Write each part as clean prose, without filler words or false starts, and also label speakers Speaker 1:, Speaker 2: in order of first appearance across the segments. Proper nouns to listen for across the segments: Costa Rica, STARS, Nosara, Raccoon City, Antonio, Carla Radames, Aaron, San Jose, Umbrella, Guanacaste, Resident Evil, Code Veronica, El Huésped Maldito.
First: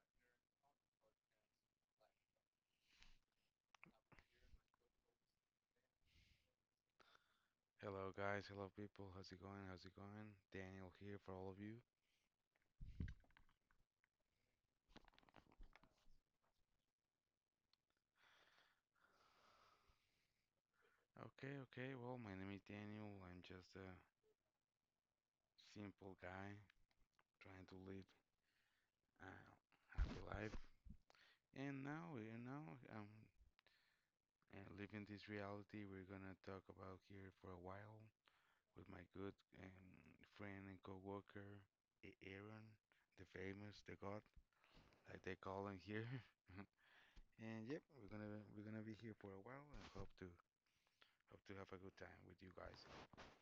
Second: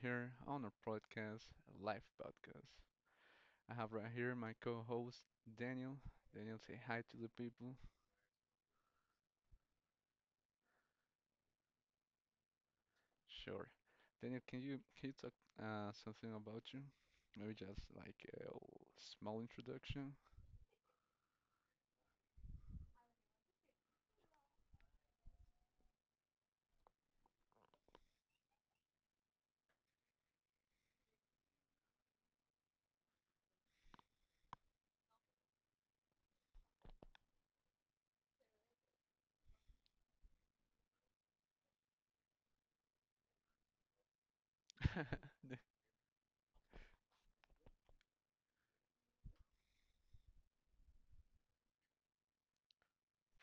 Speaker 1: here on our podcast, live podcast. I have right here my co-host Daniel. Daniel, say hi to the people.
Speaker 2: Hello, guys. Hello, people. How's it going? How's it going? Daniel here for all of you.
Speaker 1: Sure. Daniel, can you talk something about you? Maybe just like a small introduction.
Speaker 2: Okay, okay. Well, my name is Daniel. I'm just a simple guy trying to live a happy life. And now, living this reality, we're gonna talk about here for a while with my good friend and coworker, Aaron, the famous, the God, like they call him here. And yep, we're gonna be here for a while and hope to have a good time with you guys.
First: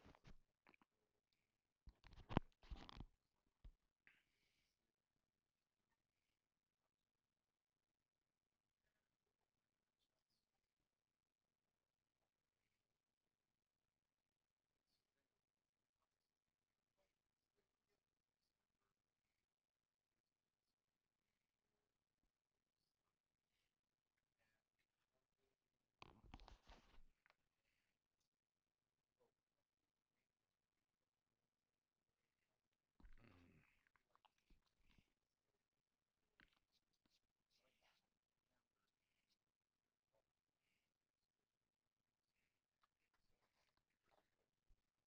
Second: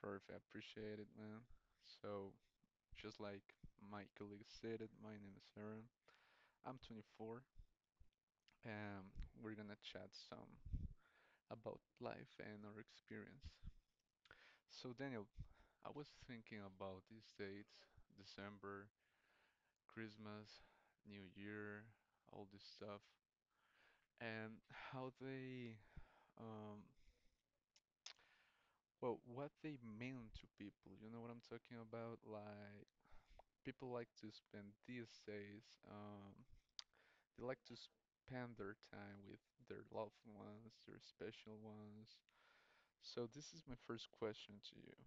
Speaker 1: Perfect. I appreciate it, man. So just like my colleague said it, my name is Aaron. I'm 24, and we're gonna chat some about life and our experience. So Daniel, I was thinking about these dates, December, Christmas, New Year, all this stuff, and how they, um, what they mean to people. You know what I'm talking about? Like, people like to spend these days, they like to spend their time with their loved ones, their special ones. So this is my first question to you.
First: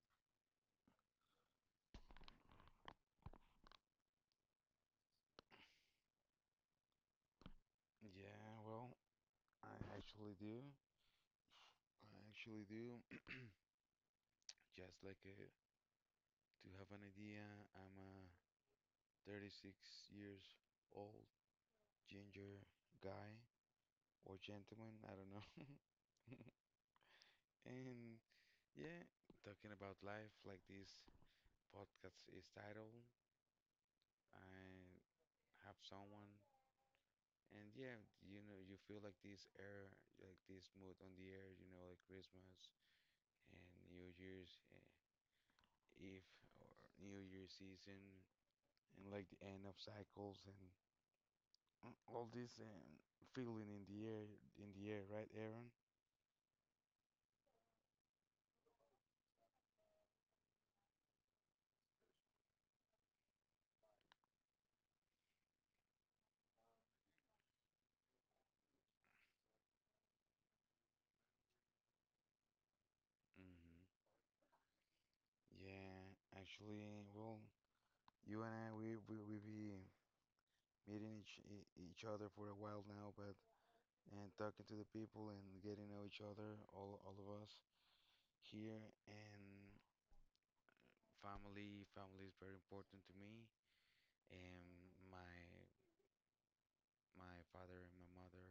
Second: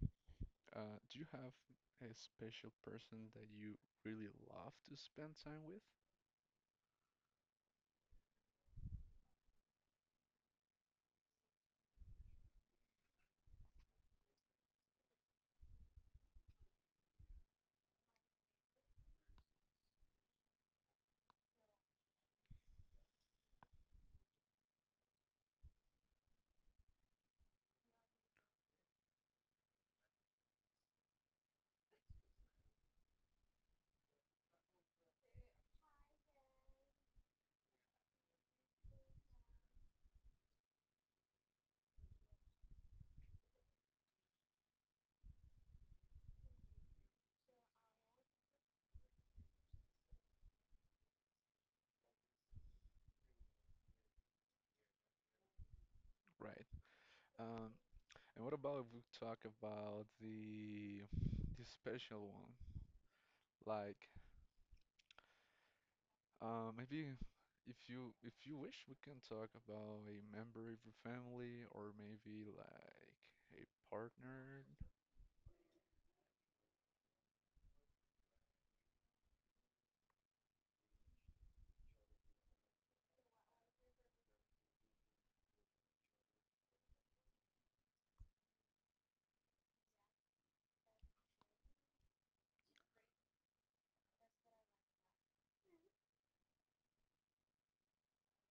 Speaker 1: Do you have a special person that you really love to spend time with?
Speaker 2: Yeah, well, I actually do. I actually do. Just like to have an idea, I'm a 36 years old ginger guy or gentleman, I don't know. And yeah, talking about life, like this podcast is titled, I have someone, and yeah, you feel like this air, like this mood on the air, like Christmas and New Year's Eve or New Year's season and like the end of cycles and all this feeling in the air, right, Aaron?
Speaker 1: Right. Um, and what about if we talk about the special one? Like, maybe if you wish, we can talk about a member of your family or maybe like a
Speaker 2: Mm-hmm.
Speaker 1: partnered
Speaker 2: Yeah, actually, well, you and I, we be meeting each other for a while now, but and talking to the people and getting to know each other, all of us here, and family, family is very important to me, and my father and my mother,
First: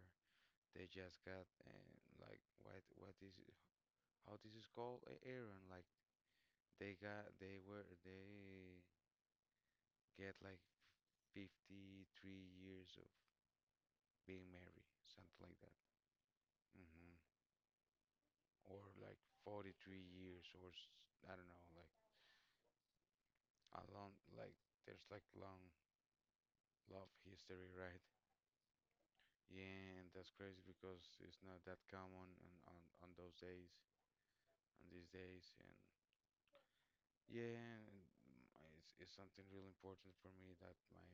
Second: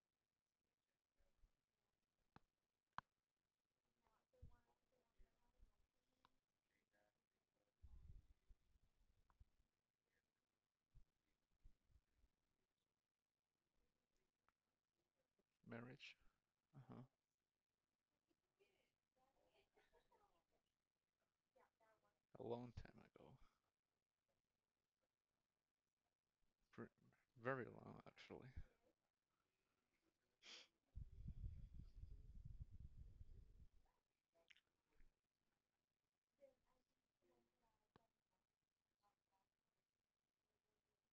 Speaker 2: they just got like what is, how this is called, a Aaron, like they got they were they get like 53 years of being married, something like that.
Speaker 1: marriage. Uh-huh.
Speaker 2: hmm or like 43 years, or I don't know, like
Speaker 1: A long time ago.
Speaker 2: a long, like there's like long
Speaker 1: Pre-
Speaker 2: love history,
Speaker 1: Very long,
Speaker 2: right?
Speaker 1: actually.
Speaker 2: Yeah, and that's crazy because it's not that common on these days. And yeah, and it's something really important for me that my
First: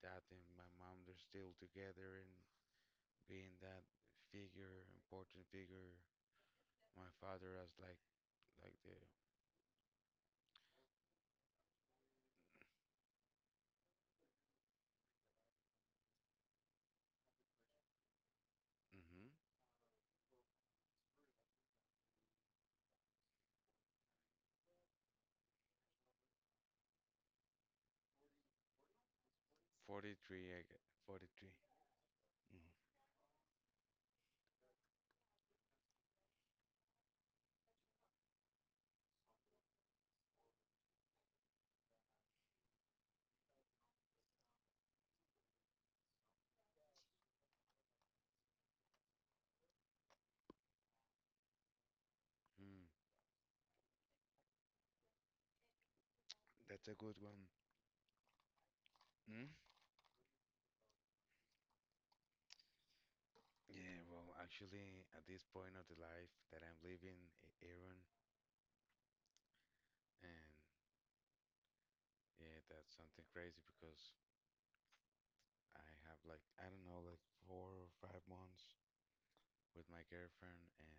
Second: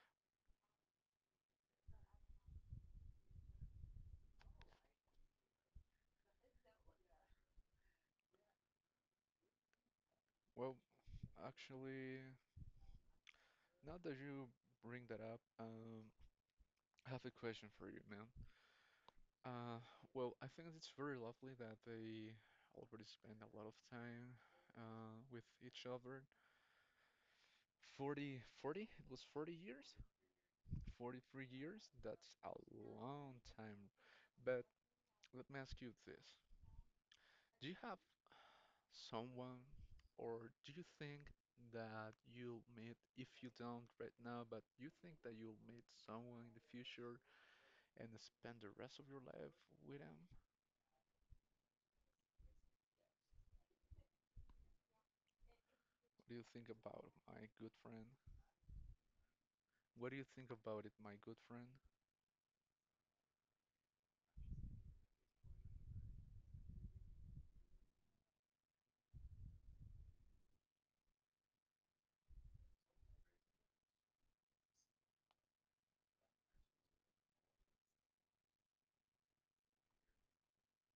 Speaker 2: dad and my mom, they're still together and being that figure, important figure. My father has like the
Speaker 1: Well, actually, now that you bring that up, I have a question for you, man.
Speaker 2: mm-hmm.
Speaker 1: Uh, well, I think it's very lovely that they already spend a lot of time with each other. Forty? It was 40 years?
Speaker 2: 43, I gue-
Speaker 1: 43
Speaker 2: 43.
Speaker 1: years? That's a long time. But let me ask you this. Do you have someone, or do you think that you'll meet, if you don't right now, but you think that you'll meet someone in the future and spend the rest of your life with them?
Speaker 2: Mm-hmm.
Speaker 1: What do you think
Speaker 2: That's a
Speaker 1: about
Speaker 2: good one.
Speaker 1: my good friend?
Speaker 2: Mm?
Speaker 1: What do you think about it, my good friend?
Speaker 2: Yeah, well, actually, at this point of the life that I'm living, Aaron, and yeah, that's something crazy because I have like, I don't know, like 4 or 5 months with my girlfriend, and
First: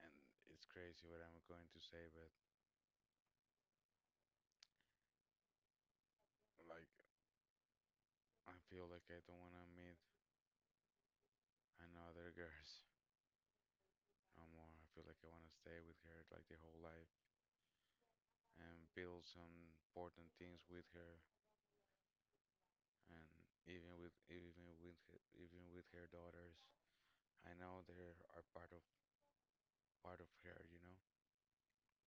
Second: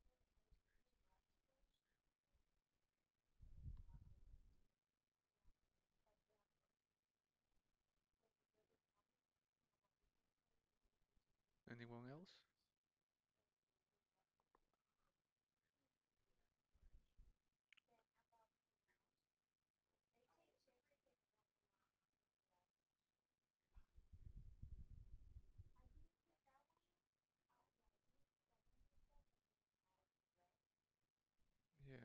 Speaker 2: and it's crazy what I'm going to say, but like I feel like I don't want to meet
Speaker 1: Anyone
Speaker 2: another
Speaker 1: else?
Speaker 2: girls no more. I feel like I want to stay with her like the whole life and build some important things with her, and even with her, even with her daughters. I know they are part of her.
Speaker 1: Yeah.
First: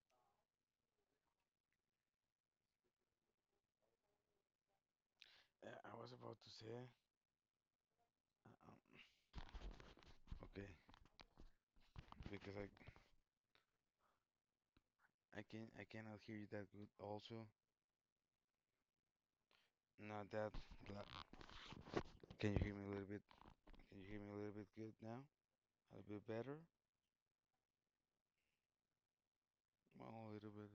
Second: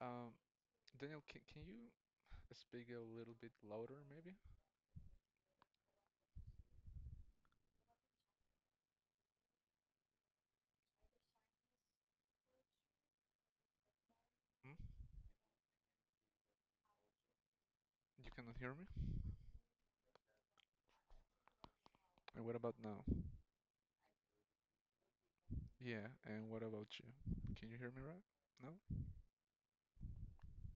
Speaker 1: Um, Daniel, can you speak a little bit louder, maybe?
Speaker 2: I was about to say, um, okay, because I
Speaker 1: Hmm?
Speaker 2: I can I cannot hear you that good. Also,
Speaker 1: You cannot hear me?
Speaker 2: not that. la-
Speaker 1: And
Speaker 2: Can
Speaker 1: what
Speaker 2: you
Speaker 1: about
Speaker 2: hear me a
Speaker 1: now?
Speaker 2: little bit? Can you hear me a little bit good now? A little
Speaker 1: Yeah,
Speaker 2: bit
Speaker 1: and
Speaker 2: better?
Speaker 1: what about you? Can you hear me right? No?
Speaker 2: Well, a little bit,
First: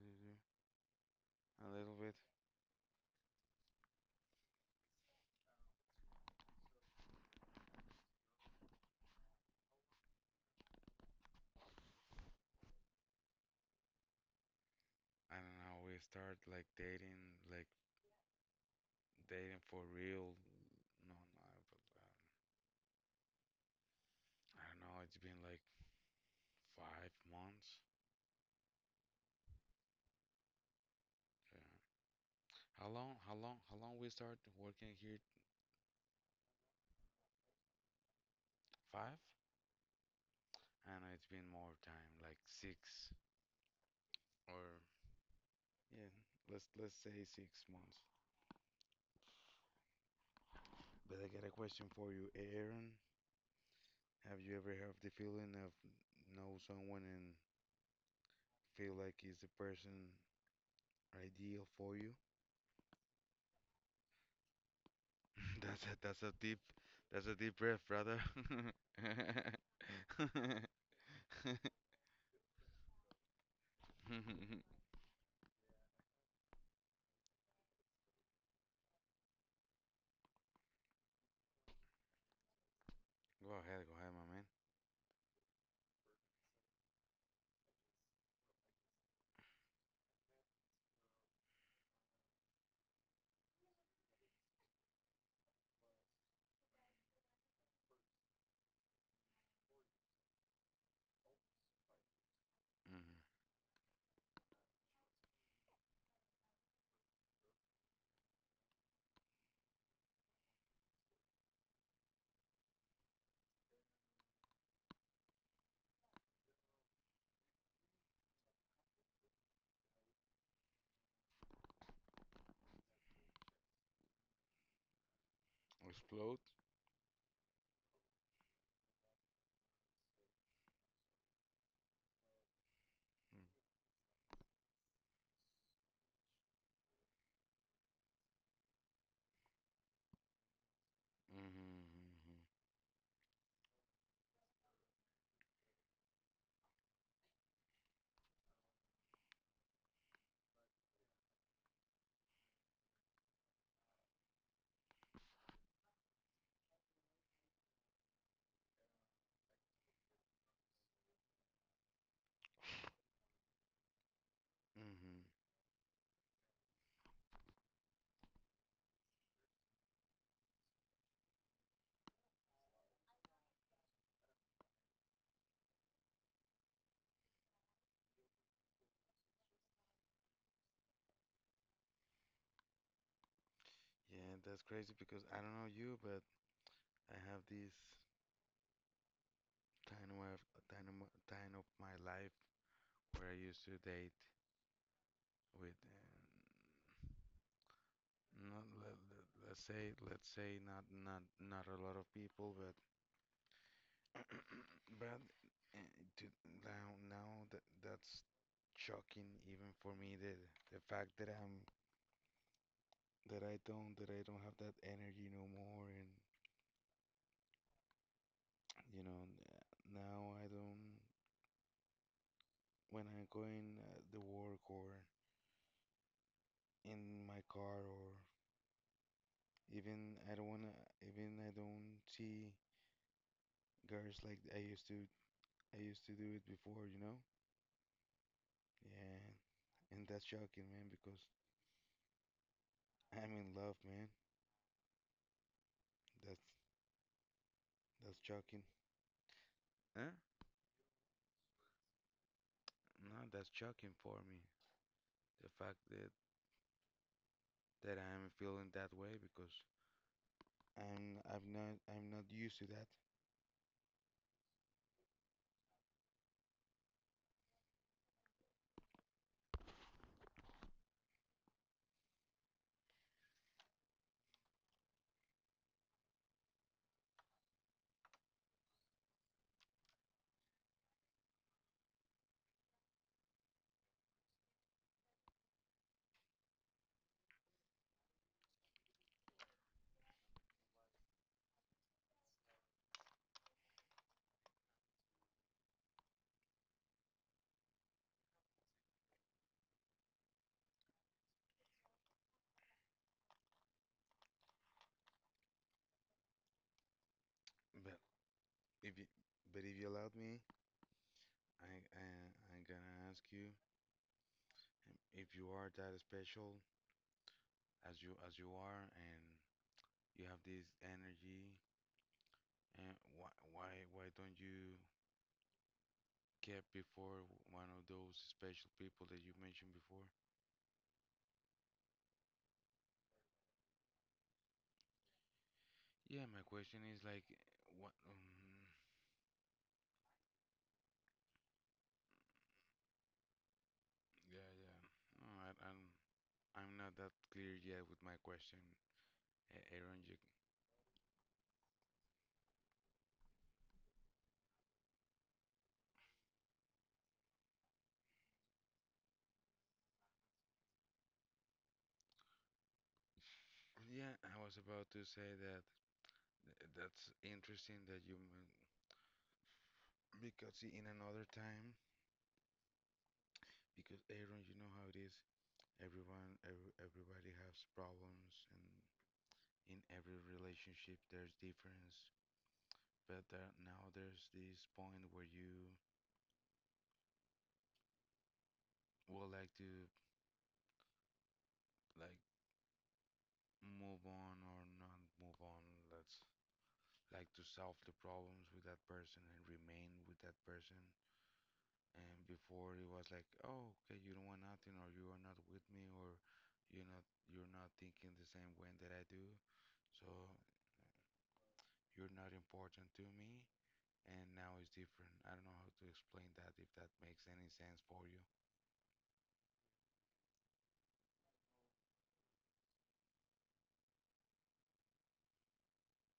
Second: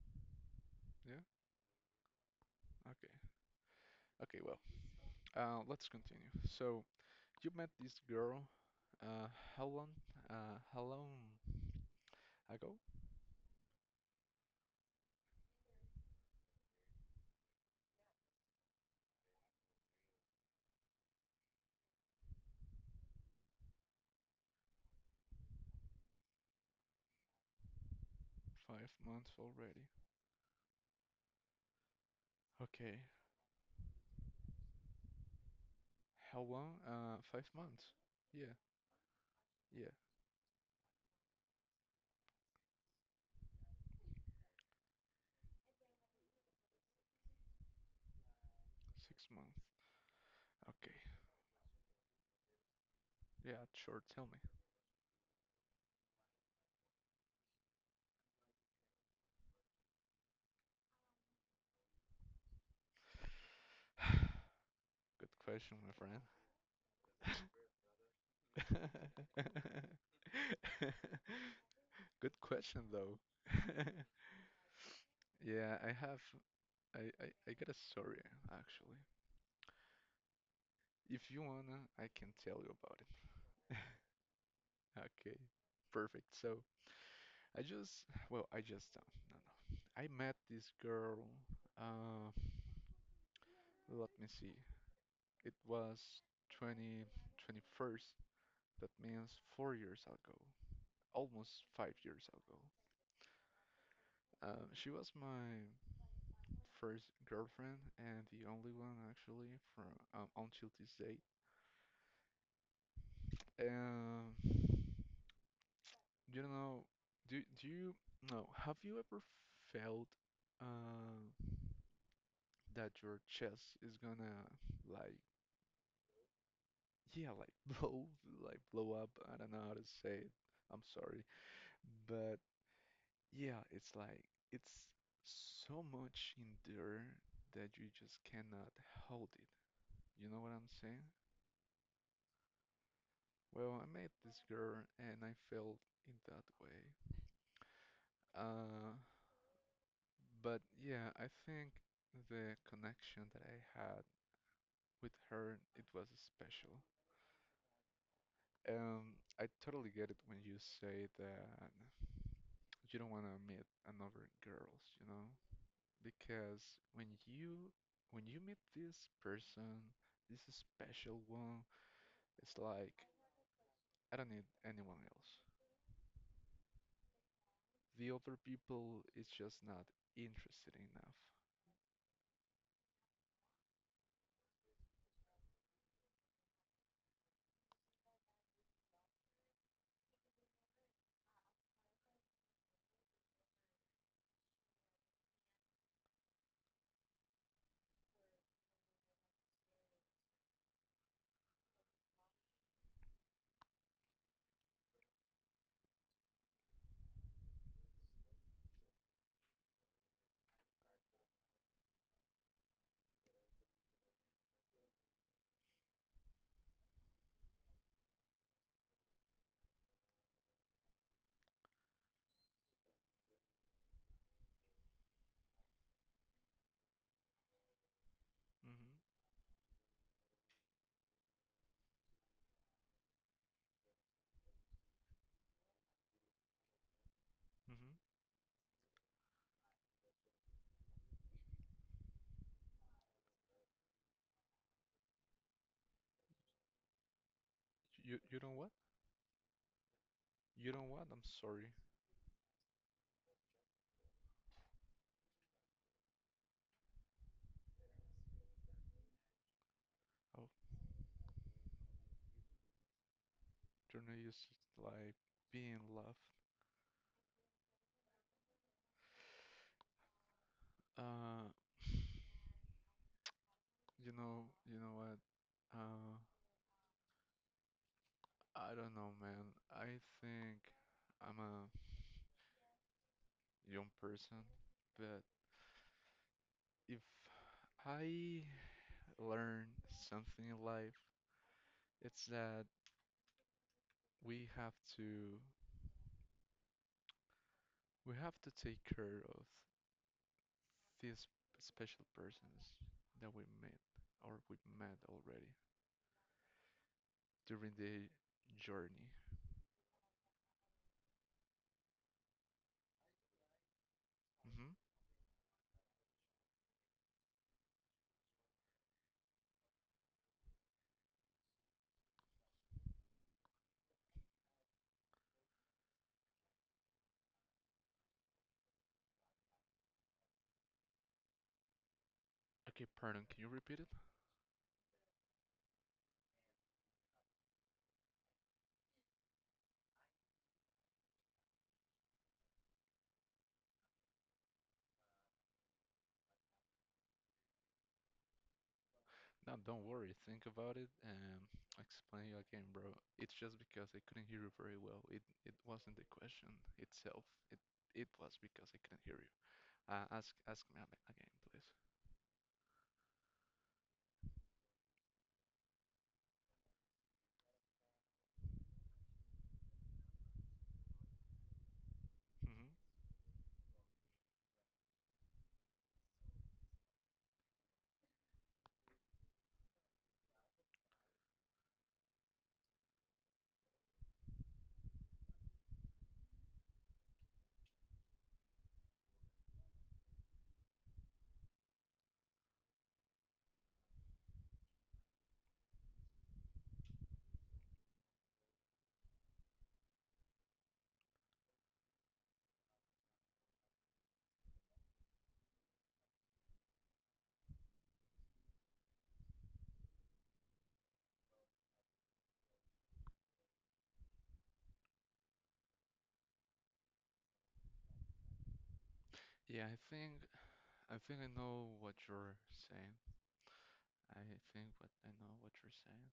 Speaker 1: Yeah?
Speaker 2: a little bit.
Speaker 1: Okay. Okay, well, let's continue. So, you met this girl, uh, how long, uh, how long ago?
Speaker 2: I don't know. We start like dating for real. No, no, but I don't know. It's been like 5 months.
Speaker 1: 5 months already.
Speaker 2: Yeah. How
Speaker 1: Okay.
Speaker 2: long? How long? How long we start working here?
Speaker 1: How long? 5 months. Yeah,
Speaker 2: Five?
Speaker 1: yeah,
Speaker 2: And it's been more time, like six, or yeah, let's say 6 months.
Speaker 1: 6 months. Okay.
Speaker 2: But I got a question for you, Aaron.
Speaker 1: Yeah, sure, tell me.
Speaker 2: Have you ever had the feeling of know someone and feel like is the person ideal for you?
Speaker 1: Good question,
Speaker 2: That's a,
Speaker 1: my friend.
Speaker 2: that's a deep that's a deep breath, brother. Go
Speaker 1: Good question, though. Yeah, I have. I got a story, actually. If you wanna, I can tell you about it.
Speaker 2: go ahead, my man.
Speaker 1: Okay, perfect. So, I just. Well, I just. No, no. I met this girl. Uh, let me see. It was 2021. That means 4 years ago. Almost 5 years ago.
Speaker 2: Hmm.
Speaker 1: She was my first girlfriend and the only one actually from until this date. Um, you know, do do you know? Have you ever felt uh, that your chest is gonna like
Speaker 2: Explode.
Speaker 1: yeah like blow blow up? I don't know how to say it. I'm sorry, but yeah, it's like it's so much in there that you just cannot hold it. You know what I'm saying?
Speaker 2: Mm-hmm.
Speaker 1: Well, I met this girl and I felt in that way. Uh, but yeah, I think the connection that I had with her, it was special. I totally get it when you say that you don't want to meet another girls, you
Speaker 2: Hmm.
Speaker 1: know? Because when you meet this person, this special one, it's like I don't need anyone else. The other people is just not interested enough.
Speaker 2: Yeah, that's crazy because I don't know you, but I have this time of time of my life where I used to date with not let's say not a lot of people, but but uh, to now, now that that's shocking even for me. The fact that I'm that I don't have that energy no more, and you know n- now I don't, when I'm going at the work or in my car or
Speaker 1: hmm
Speaker 2: even I don't wanna even I don't see girls like I used to do it before, you know?
Speaker 1: hmm
Speaker 2: Yeah, and that's shocking, man, because I'm in love, man. That's that's
Speaker 1: You you know
Speaker 2: shocking.
Speaker 1: what?
Speaker 2: Huh?
Speaker 1: You know what? I'm sorry.
Speaker 2: No, that's shocking for me. The fact that I'm feeling that way because
Speaker 1: Oh,
Speaker 2: I'm not used to that.
Speaker 1: Journey is like being love. Uh, you know what? Uh, I don't know, man. I think I'm a young person, but if I learn something in life, it's that we have to we have to take care of these special persons that we met or we met already during
Speaker 2: But
Speaker 1: the
Speaker 2: if you
Speaker 1: journey.
Speaker 2: but if you allowed me, I, I I'm gonna ask you
Speaker 1: hmm
Speaker 2: if you are that special as you are and you have this energy. And why don't you get before one of those special people that you mentioned before?
Speaker 1: Okay, pardon, can you repeat it?
Speaker 2: Yeah, my question is like what yeah, yeah. No, I'm not that clear yet with my question,
Speaker 1: No, don't
Speaker 2: Aaron.
Speaker 1: worry. Think about it and I'll explain you again, bro. It's just because I couldn't hear you very well. It wasn't the question itself. It it was because I couldn't hear you. Ask me again, please.
Speaker 2: Yeah, I was about to say that that's interesting that because in another time,
Speaker 1: hmm
Speaker 2: because Aaron, you know how it is. Everybody has problems, and in every relationship there's difference. But now there's this point where you would like to like move on or not move on. Let's to solve the problems with that person and remain with that person. And before it was like, oh, okay, you don't want nothing, or you are not with me, or you're not thinking the same way that I do, so you're not important to me. And now it's different. I don't know how to explain that, if that makes any sense for you.
Speaker 1: Yeah, I think I think I know what you're saying. I think what I know what you're saying.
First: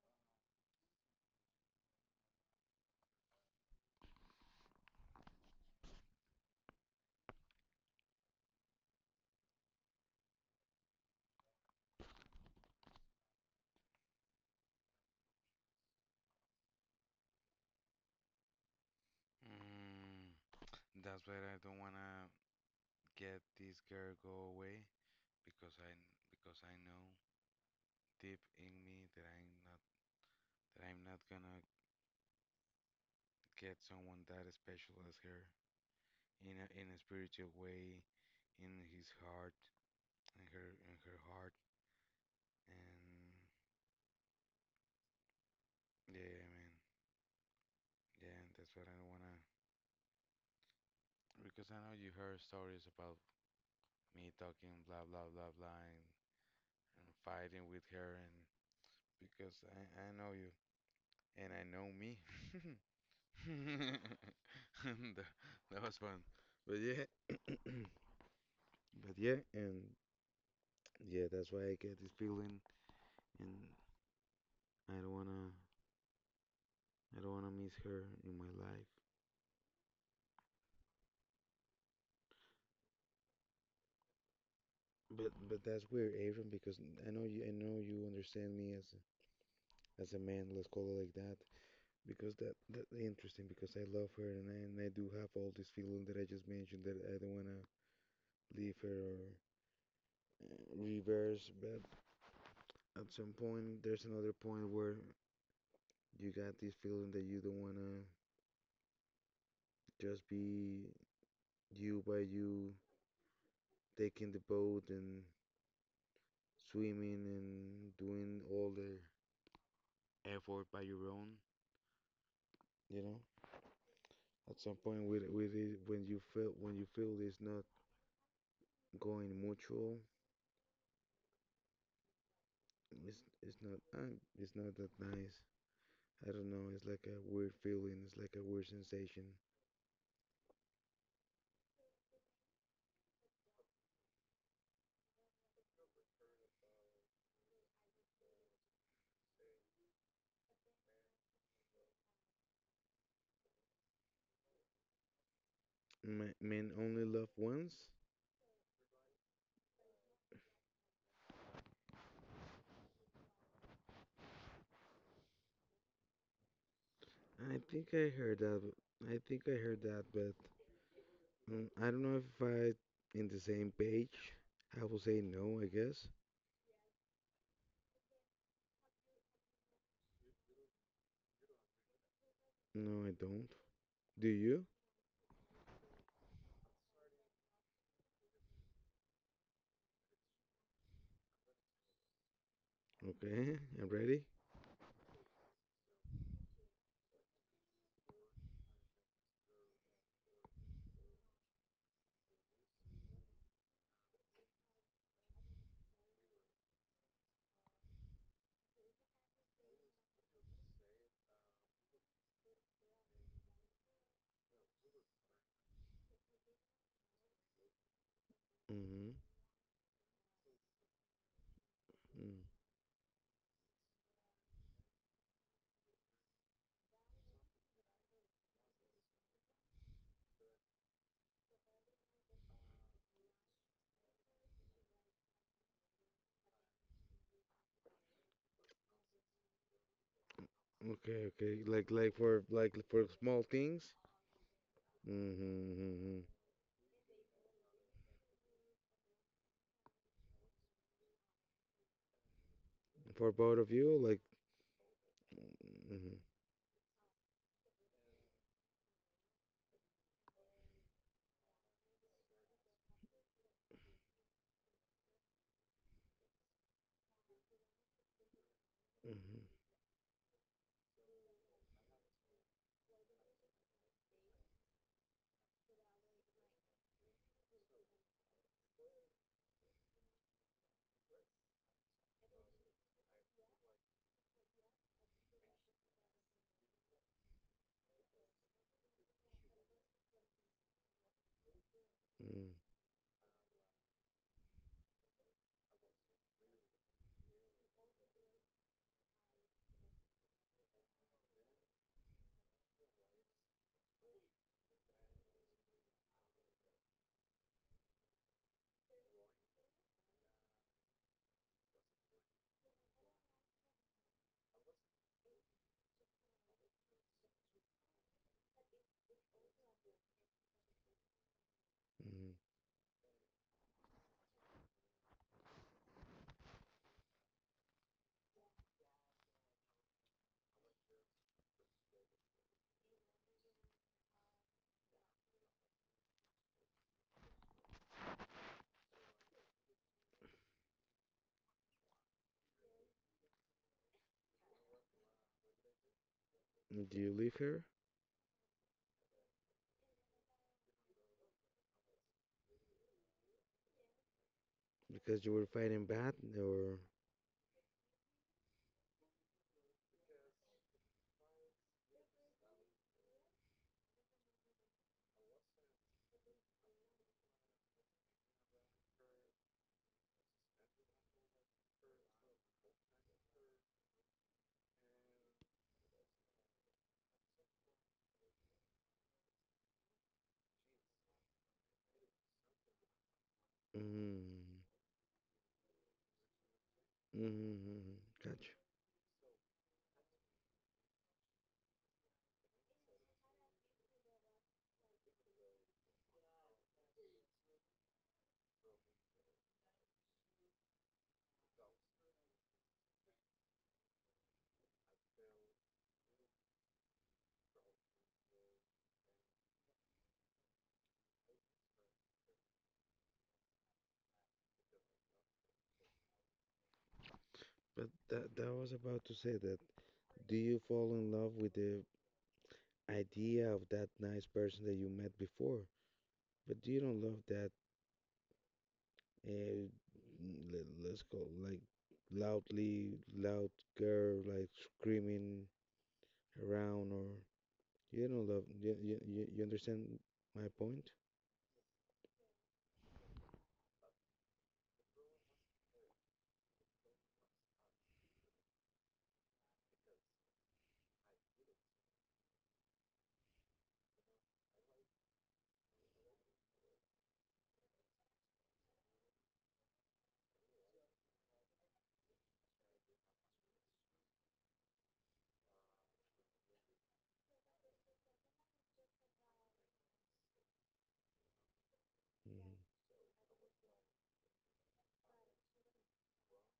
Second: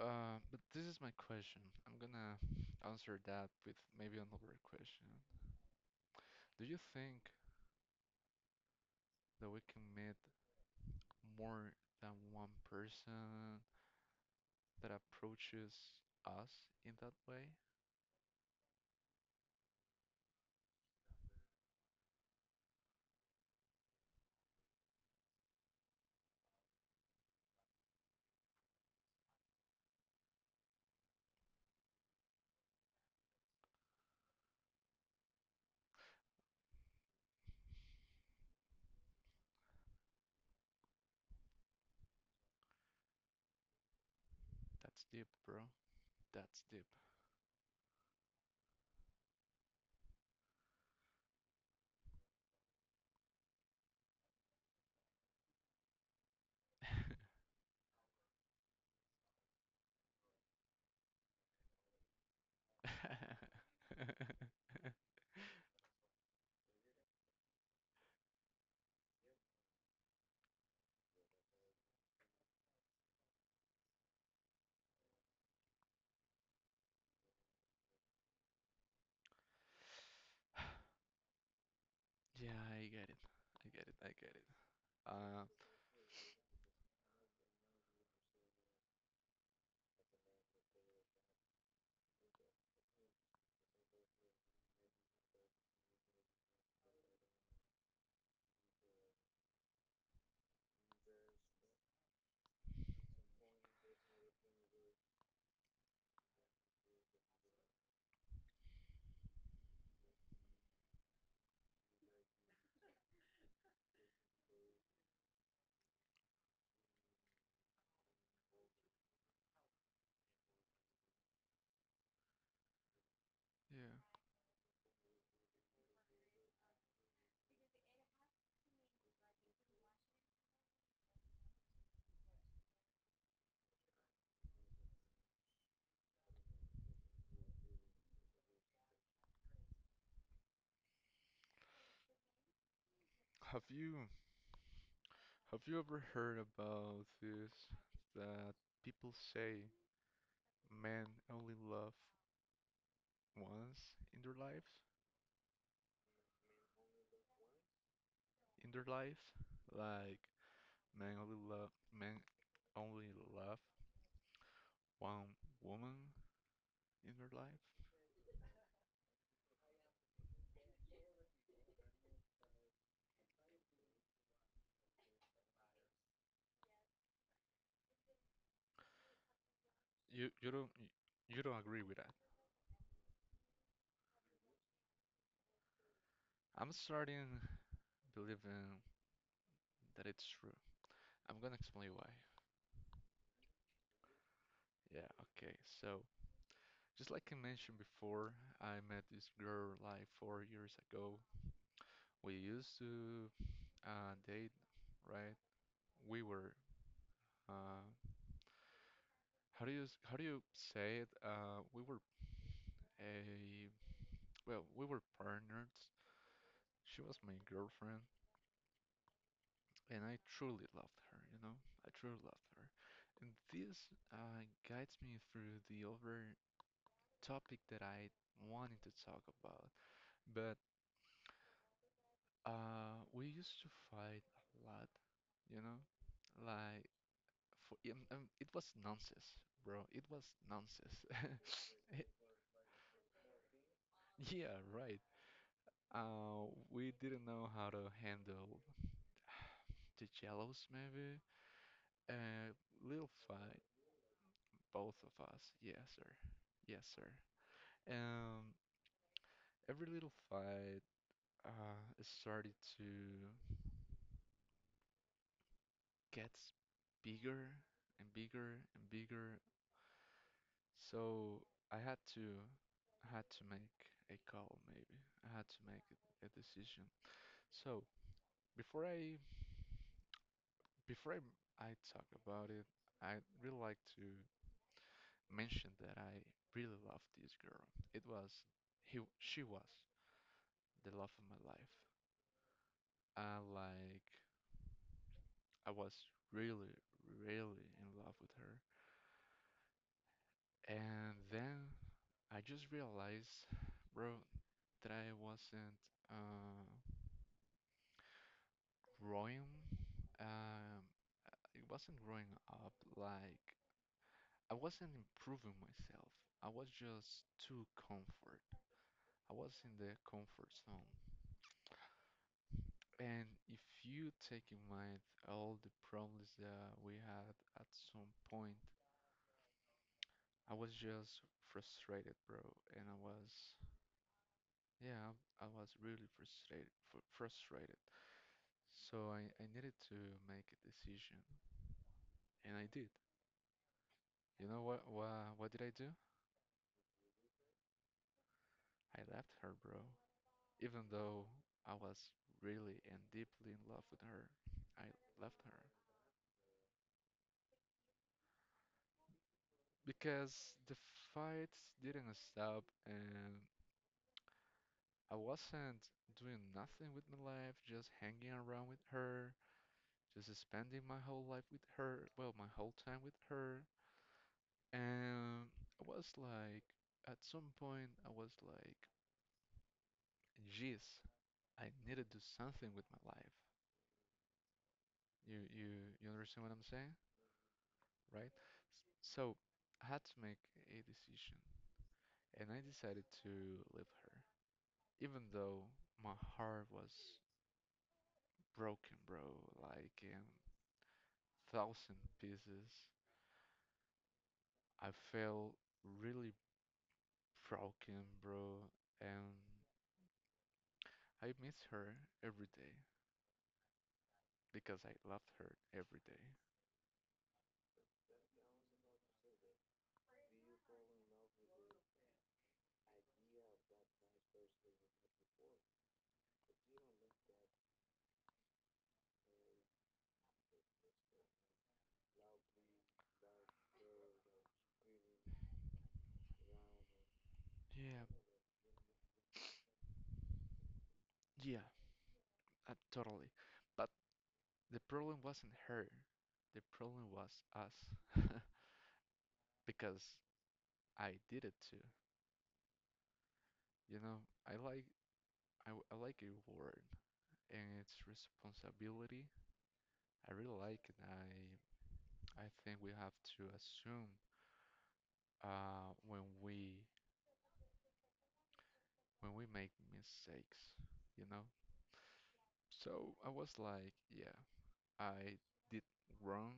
Speaker 1: But this is my question. I'm gonna answer that with maybe another question. Do you think that we can meet more than one person that approaches us in that way.
Speaker 2: Mm, That's why I don't wanna get this girl go away, because I because I know deep in me that I'm not gonna get someone that special as her, in a in a spiritual way, in his heart, in her heart, and
Speaker 1: That's deep, bro.
Speaker 2: yeah,
Speaker 1: That's
Speaker 2: man,
Speaker 1: deep.
Speaker 2: yeah, that's what I wanna. Because I know you heard stories about me talking blah blah blah blah, and fighting with her, and because I know you and I know me. And that was fun, but yeah, but yeah, and yeah, that's why I get this feeling, and I don't wanna I don't wanna miss her in my life.
Speaker 1: Yeah, I get it. I get it. I get it.
Speaker 2: But
Speaker 1: Uh,
Speaker 2: but that's weird, Abram, because I know you understand me as as a man, let's call it like that. Because that's interesting because I love her, and and I do have all this feeling that I just mentioned, that I don't wanna leave her or reverse, but at some point there's another point where you got this feeling that you don't wanna just be you by you, taking the boat and swimming and doing all the effort by your own, you know?
Speaker 1: yeah.
Speaker 2: At some point, with it, when you feel it's not going mutual. it's it's not uh, it's not that nice. I don't know, it's like a weird feeling, it's like a weird sensation.
Speaker 1: Have you have you ever heard about this that people say men only love once in their lives?
Speaker 2: Men only love once.
Speaker 1: In their lives? Like men only love men only love one woman in their
Speaker 2: i
Speaker 1: life.
Speaker 2: think i heard that I think I heard that, but I don't know if I in the same page I will say no, I guess.
Speaker 1: You you don't y- you don't agree with that.
Speaker 2: No, I don't. Do you?
Speaker 1: I'm starting believing that it's true. I'm gonna explain why.
Speaker 2: Okay. I'm ready.
Speaker 1: Yeah, okay. So, just like I mentioned before, I met this girl like 4 years ago. We used to date, right? We were uh, how do you say it? Uh, a we were partners. She was my girlfriend,
Speaker 2: Mm-hmm.
Speaker 1: and I truly loved her, you know? I truly
Speaker 2: Mm.
Speaker 1: loved her. And this uh, guides me through the other topic that I wanted to talk about. But we used to fight a lot, you know? Like, it was nonsense, bro. It was nonsense.
Speaker 2: Okay, okay, like
Speaker 1: Eh,
Speaker 2: like for like for small things.
Speaker 1: Yeah, right.
Speaker 2: Mm-hmm, mm-hmm. Mm-hmm.
Speaker 1: We didn't know how to handle the jellos, maybe. Uh, little
Speaker 2: For both
Speaker 1: fight,
Speaker 2: of you, like,
Speaker 1: both of us. Yes, sir.
Speaker 2: mm-hmm,
Speaker 1: Yes, sir. Um, every little fight started to get bigger and bigger and
Speaker 2: mm-hmm,
Speaker 1: bigger. So I had to I had to make a call maybe. I had to make a decision. So before I before I talk about it, I'd really like to mention that I really loved this girl. It was he she was the love of my life.
Speaker 2: mm-hmm.
Speaker 1: I like I was really, really in love with her. And then I just realized, bro, that I wasn't uh, growing. Um, it wasn't growing up like I wasn't improving myself. I was just too comfort. I was in the comfort zone. And if you take in mind all the problems that we had at some point, I was just frustrated, bro, and I was really frustrated, fr frustrated. So I needed to make a decision, and I did. You know what did I do?
Speaker 2: Do you leave her
Speaker 1: I left her, bro. Even though I was really and deeply in love with her, I
Speaker 2: because you
Speaker 1: left
Speaker 2: were
Speaker 1: her
Speaker 2: fighting bad, or?
Speaker 1: because the fight didn't stop, and I wasn't doing nothing with my life, just hanging around with her, just spending my whole life with her, well, my whole time with her. And I was like, at some point, I was like, geez, I need to do something with my life.
Speaker 2: Mm-hmm,
Speaker 1: You, you, you understand what I'm saying,
Speaker 2: mm-hmm, mm-hmm.
Speaker 1: right?
Speaker 2: Gotcha.
Speaker 1: So I had to make a decision, and I decided to leave her, even though my heart was broken, bro, like in thousand pieces. I felt really broken, bro, and I miss her every day. Because I loved her every day.
Speaker 2: But that was about to say that. Do you fall in love with the idea of that nice person that you met before, but you don't love that? Uh, let's go, like, loud girl, like screaming around, or. You
Speaker 1: Yeah,
Speaker 2: know, love. You understand my point?
Speaker 1: yeah, totally. But the problem wasn't her. The problem was us, because I did it too. You know, I like I like a word and its responsibility. I really like it. I think we have to assume when we make mistakes, you know?
Speaker 2: Hmm.
Speaker 1: So I was like, yeah, I did wrong.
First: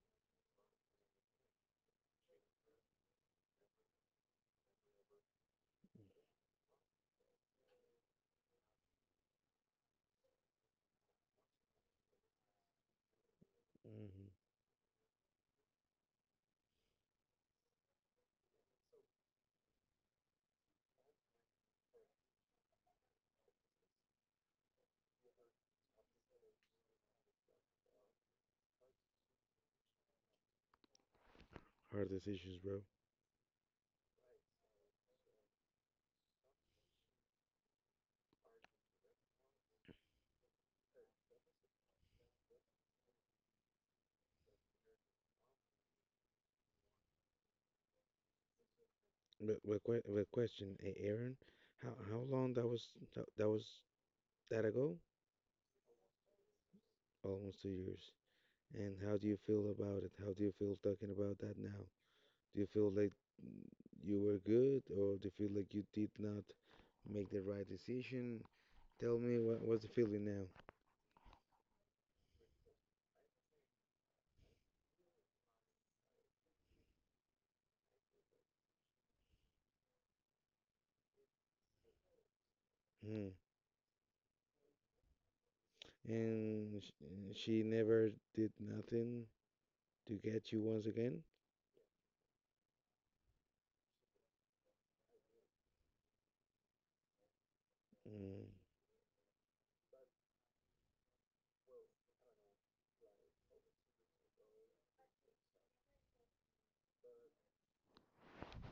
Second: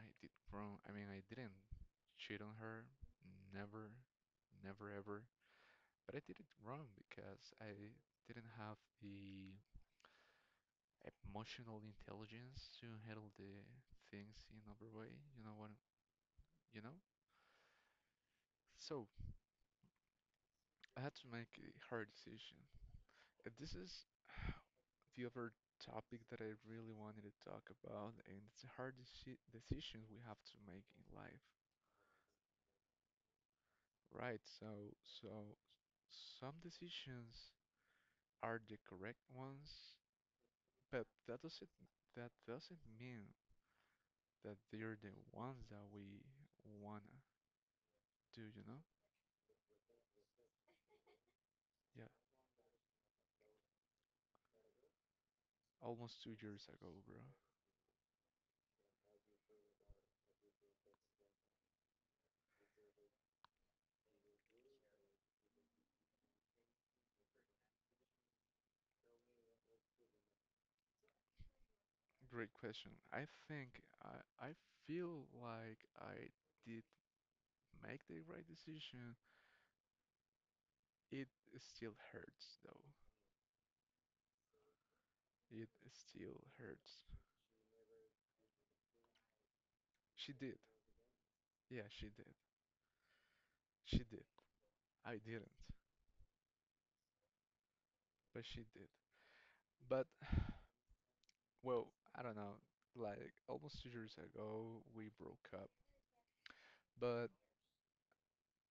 Speaker 1: I did wrong. I mean, I didn't cheat on her, never, never ever. But I did it wrong because I didn't have the emotional intelligence to handle the
Speaker 2: Hmm.
Speaker 1: things in other way. You know what? You know. So I had to make a hard decision. This is the other topic that I really wanted to talk about, and it's a hard decisions we have to make in life,
Speaker 2: Hard decisions, bro.
Speaker 1: right? So, some decisions are the correct ones, but that doesn't mean that they're the ones that we wanna do, you know?
Speaker 2: But question, Aaron, how
Speaker 1: Yeah,
Speaker 2: how long that was that ago?
Speaker 1: almost 2 years ago, bro.
Speaker 2: Almost 2 years. And how do you feel about it? How do you feel talking about that now? Do you feel like mm, you were good, or do you feel like you did not make the right decision? Tell me what's the feeling now?
Speaker 1: Great question. I think I feel like I did make the right decision. It still hurts though.
Speaker 2: Mm.
Speaker 1: It still
Speaker 2: And
Speaker 1: hurts.
Speaker 2: she never did nothing to
Speaker 1: She
Speaker 2: get
Speaker 1: did.
Speaker 2: you once again.
Speaker 1: Yeah, she did. She did. I didn't, but
Speaker 2: Mm,
Speaker 1: she did. But well, I don't know, like almost 2 years ago we broke up, but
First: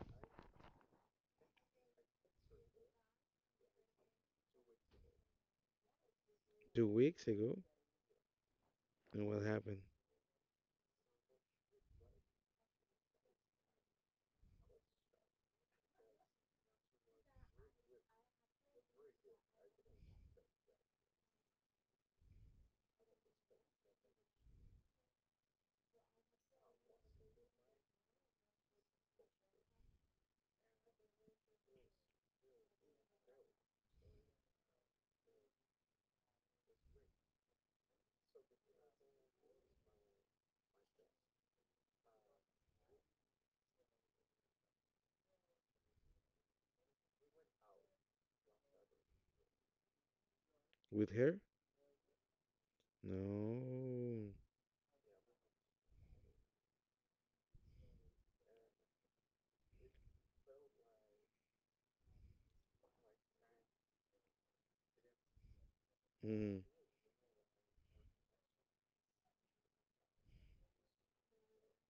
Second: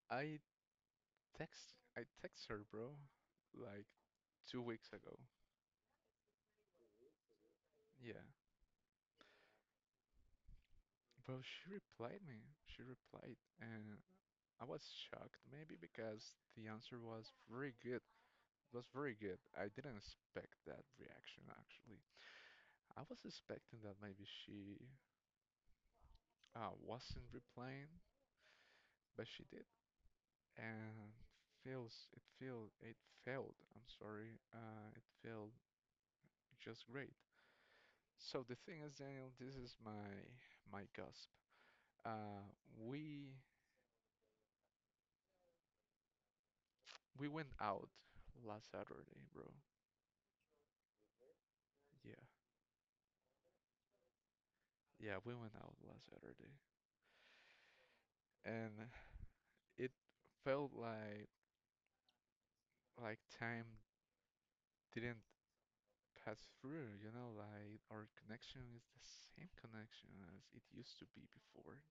Speaker 1: I I text her, bro, like 2 weeks ago.
Speaker 2: 2 weeks ago.
Speaker 1: Yeah.
Speaker 2: And what happened?
Speaker 1: Bro, she replied me. She replied, and I was shocked maybe because the answer was very good. It was very good. I didn't expect that reaction actually. I was expecting that maybe she wasn't replying, but she did. And feels it feel it failed. I'm sorry, it failed just great. So the thing is, Daniel, this is my gasp. Uh, we we went out last Saturday, bro.
Speaker 2: With her?
Speaker 1: Yeah,
Speaker 2: No.
Speaker 1: yeah, we went out last Saturday, and it felt like time didn't pass
Speaker 2: Mm.
Speaker 1: through. You know, like our connection is the same connection as it used to be before.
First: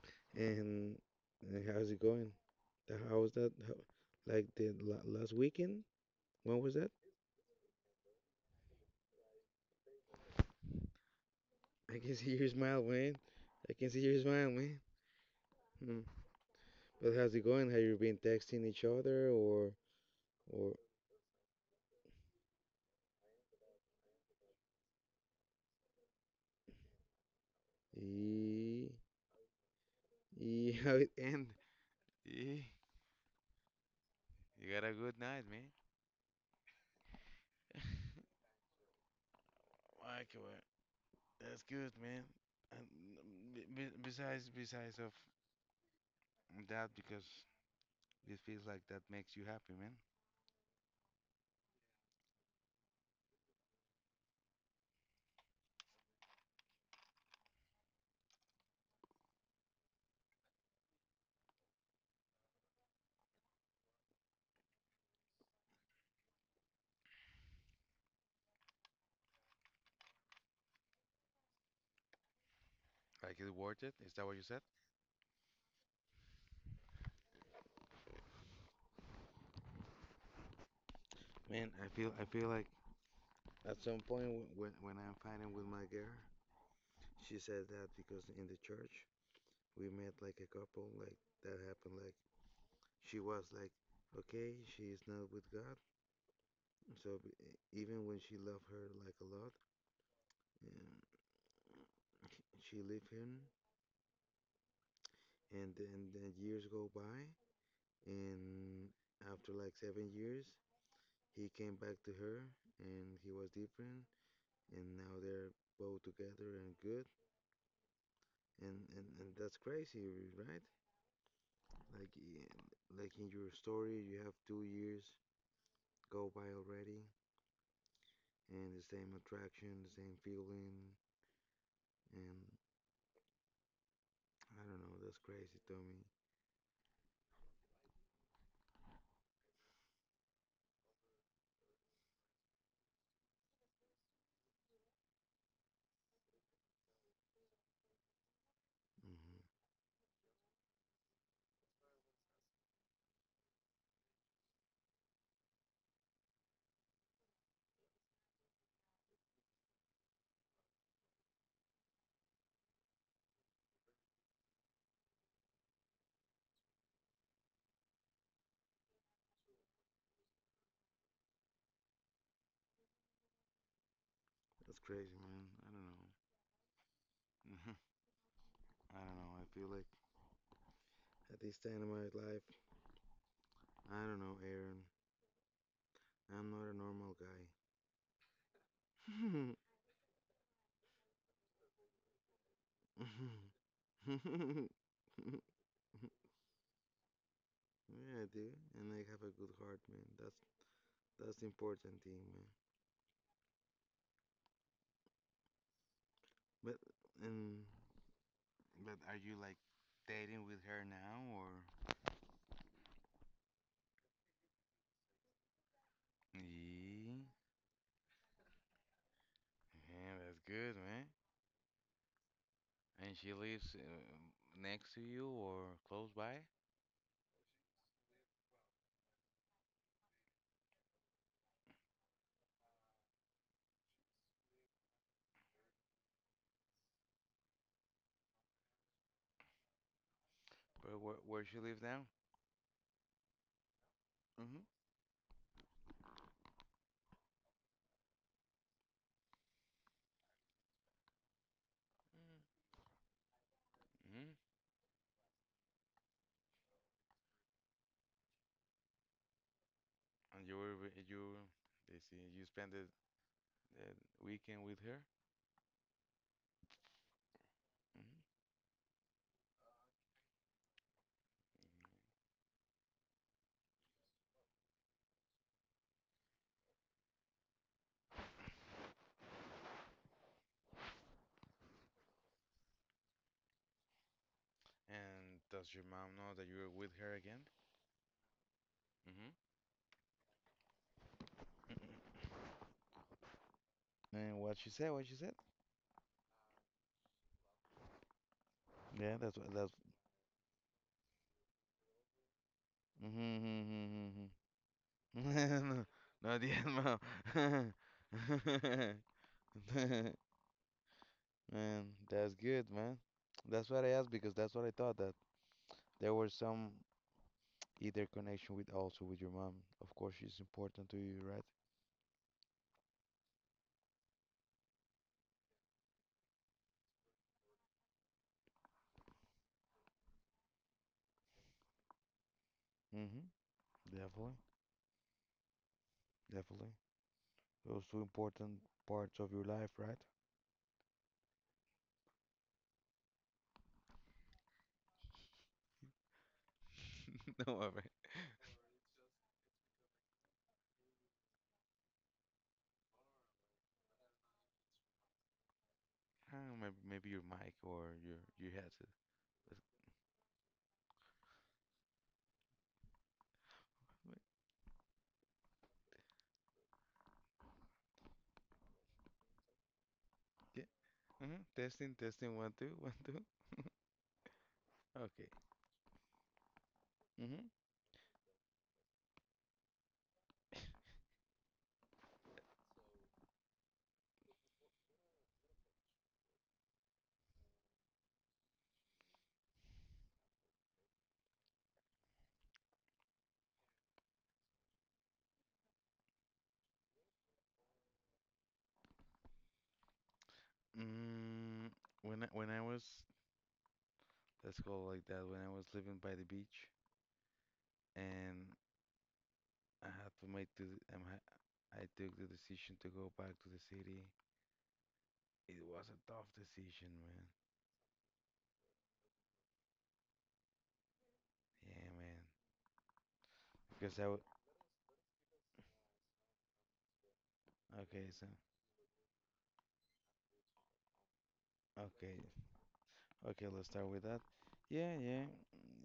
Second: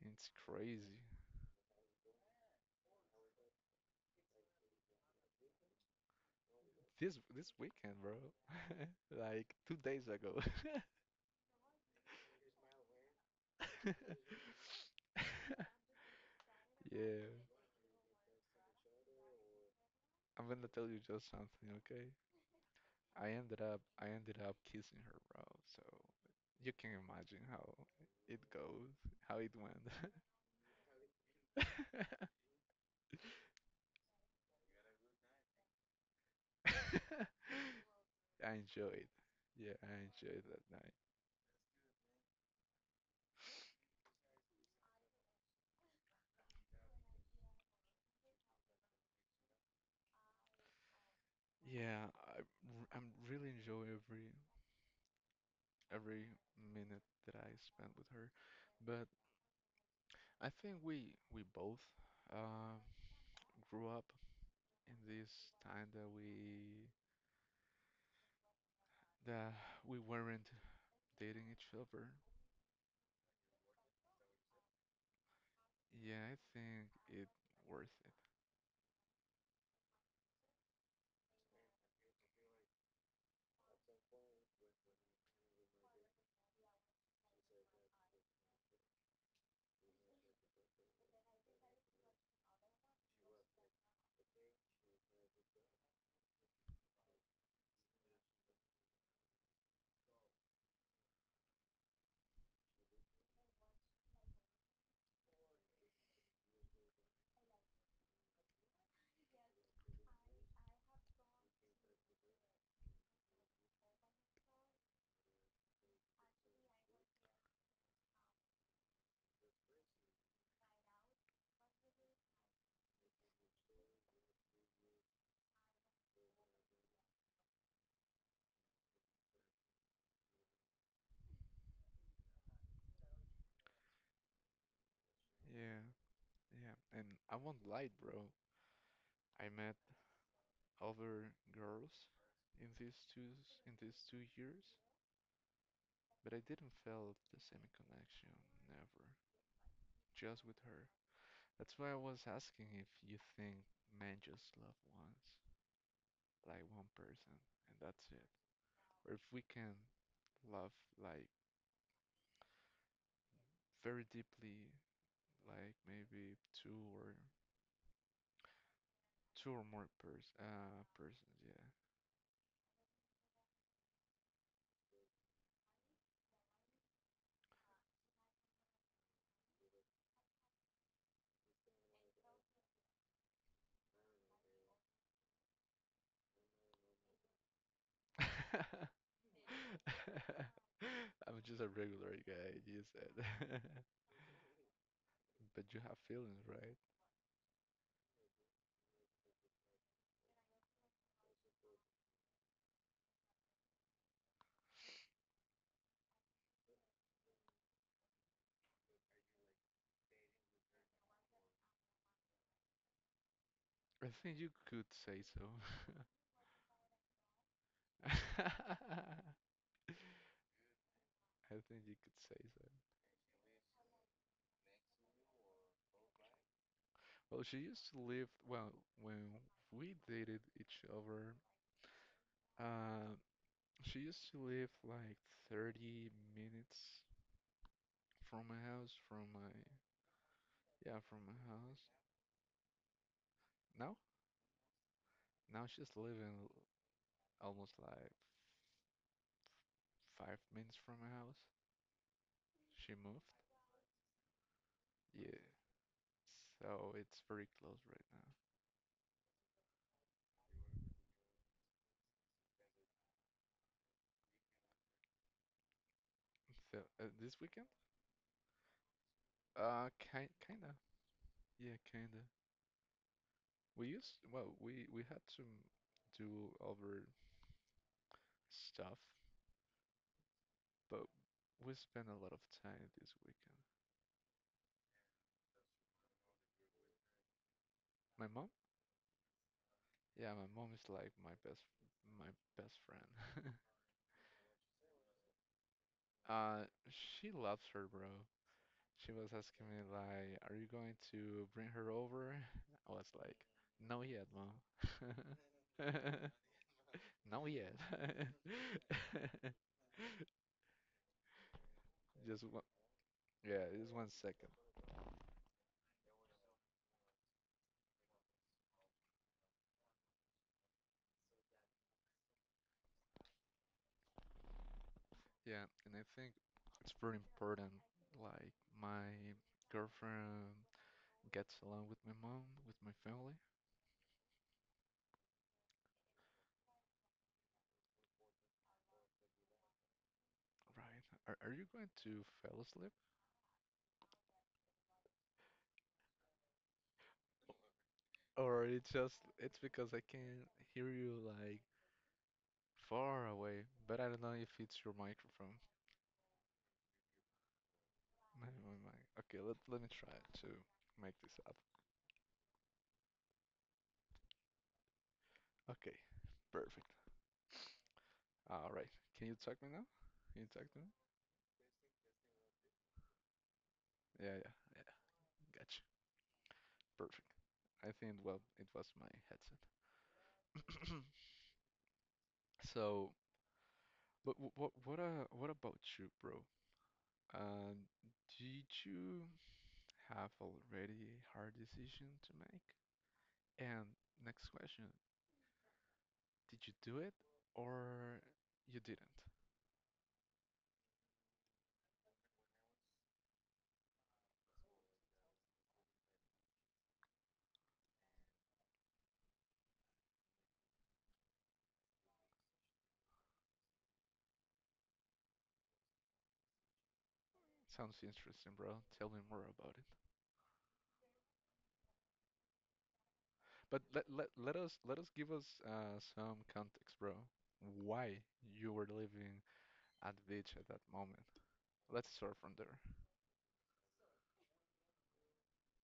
Speaker 1: And it's
Speaker 2: And,
Speaker 1: crazy.
Speaker 2: and how's it going? How was that? How, like the last weekend? When was that?
Speaker 1: This weekend, bro. Like 2 days ago.
Speaker 2: I can see your smile, man. I can see your smile, man. Mm. But
Speaker 1: Yeah.
Speaker 2: how's it going? Have you been texting each other,
Speaker 1: I'm gonna
Speaker 2: or
Speaker 1: tell you just something, okay? I ended up kissing her, bro. So you can imagine how it
Speaker 2: e
Speaker 1: goes, how it went.
Speaker 2: e how it end? Eh, you got a good night, man.
Speaker 1: I enjoyed. Yeah, I
Speaker 2: Like,
Speaker 1: enjoyed that night.
Speaker 2: that's good, man. And um, besides of that, because it feels like that makes you happy, man.
Speaker 1: Yeah, I'm really enjoy every minute that I spent with her. But I think we both uh, grew up in this time that we weren't dating each other.
Speaker 2: Like, it's worth it. Is that what you said?
Speaker 1: Yeah, I think it worth it.
Speaker 2: Man, I feel like at some point when I'm fighting with my girl, she said that because in the church we met like a couple like that happened like she was like okay she is not with God so b- even when she loved her like a lot, um, she left him and then years go by and after like 7 years he came back to her and he was different and now they're both together and good and and that's crazy, right? Like like in your story you have 2 years go by already and the same attraction, the same feeling, and I don't know, that's crazy,
Speaker 1: Yeah,
Speaker 2: Tommy.
Speaker 1: yeah. And I won't lie, bro. I met other girls in in these 2 years, but I didn't feel the same connection. Never.
Speaker 2: Hmm.
Speaker 1: Just with her. That's why I was asking if you think men just love once, like one person, and that's it. Or if we can love like very deeply, like maybe two or more persons, yeah.
Speaker 2: That's crazy, man, I don't know. I don't know, I feel like at this time of my life, I don't know, Aaron, I'm not a normal guy.
Speaker 1: I'm just a regular guy, you said. But you have feelings, right?
Speaker 2: Yeah dude, and I have a good heart man, that's the important thing, man. But and but are you like dating with her now or?
Speaker 1: I think you could say so.
Speaker 2: Yeah,
Speaker 1: I
Speaker 2: yeah, that's good, man.
Speaker 1: think you could say so.
Speaker 2: And she lives next to you or close by?
Speaker 1: Well, she used to live, well, when we dated each other, uh, she used to live like 30 minutes from my house, from my yeah, from my
Speaker 2: Where she
Speaker 1: house.
Speaker 2: lives now?
Speaker 1: Now,
Speaker 2: Mhm.
Speaker 1: Now she's living almost like 5 minutes from my house. She moved.
Speaker 2: Mm-hmm.
Speaker 1: Yeah, so it's very close right now.
Speaker 2: And you were you they see you spent the weekend with her?
Speaker 1: So this weekend,
Speaker 2: Hmm.
Speaker 1: kinda, yeah, kinda. We used well, we had to do other stuff, but we spent a lot of time this weekend.
Speaker 2: And does your mom know that you're with her again?
Speaker 1: My mom,
Speaker 2: Mm-hmm.
Speaker 1: yeah, my mom is like my best friend.
Speaker 2: And what she said.
Speaker 1: Uh, she loves her, bro. She
Speaker 2: Yeah,
Speaker 1: was
Speaker 2: that's what
Speaker 1: asking
Speaker 2: that's.
Speaker 1: me like, "Are you going to bring her over?" I was like, "No yet,
Speaker 2: Mm-hmm,
Speaker 1: mom."
Speaker 2: no, no diezmo.
Speaker 1: No yet.
Speaker 2: Man, that's
Speaker 1: Just one,
Speaker 2: good, man.
Speaker 1: yeah,
Speaker 2: That's what I
Speaker 1: just one
Speaker 2: asked, because
Speaker 1: second.
Speaker 2: that's what I thought, that there was some either connection with also with your mom. Of course, she's important to you, right?
Speaker 1: Yeah, and I think it's very important. Like my girlfriend gets along with my mom, with my
Speaker 2: Mm-hmm.
Speaker 1: family.
Speaker 2: Definitely, definitely. Those two important parts of your life, right?
Speaker 1: Right. Are you going to fall asleep?
Speaker 2: No, all right.
Speaker 1: Or it's just it's because I can hear you like far away, but I don't know if it's your microphone.
Speaker 2: Maybe, maybe your mic or your headset.
Speaker 1: My. Okay,
Speaker 2: Let's
Speaker 1: let me try to make this up.
Speaker 2: wait.
Speaker 1: Okay, perfect. All right. Can you talk me now? Can you
Speaker 2: Yeah.
Speaker 1: talk to me?
Speaker 2: Mhm. Testing, testing. One, two, one, two.
Speaker 1: Yeah, yeah, yeah.
Speaker 2: Okay.
Speaker 1: Gotcha. Perfect.
Speaker 2: Mm-hmm.
Speaker 1: I think well, it was my headset. So, but what about you, bro? Uh, did you have already a hard decision to make? And next question, did you do it or you didn't?
Speaker 2: Mm, when I was, let's call it like that, when I was living by the beach and I had to make the um, I, I took the decision to go back to the city. It was a tough decision, man.
Speaker 1: Sounds interesting, bro. Tell me more about.
Speaker 2: Yeah, man.
Speaker 1: But
Speaker 2: Because I w
Speaker 1: let us give us some context, bro.
Speaker 2: okay,
Speaker 1: Why
Speaker 2: so
Speaker 1: you were living at the beach at that moment? Let's
Speaker 2: okay,
Speaker 1: start from there.
Speaker 2: okay, let's start with that. Yeah, yeah,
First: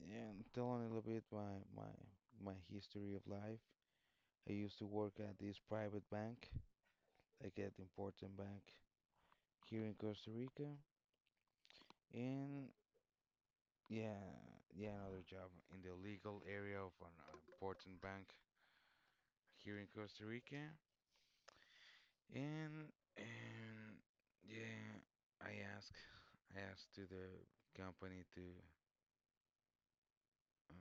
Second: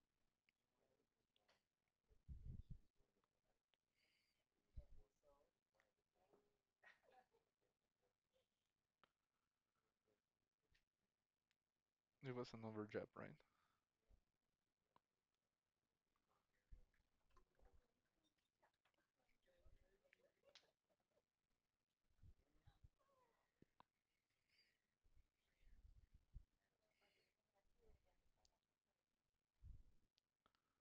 Speaker 2: yeah. And telling a little bit my my history of life. I used to work at this private bank, like at important bank here in Costa Rica,
Speaker 1: It was
Speaker 2: and
Speaker 1: another job, right?
Speaker 2: yeah, yeah, another job in the legal area of an important bank here in Costa Rica. And yeah, I ask I asked to the company to um,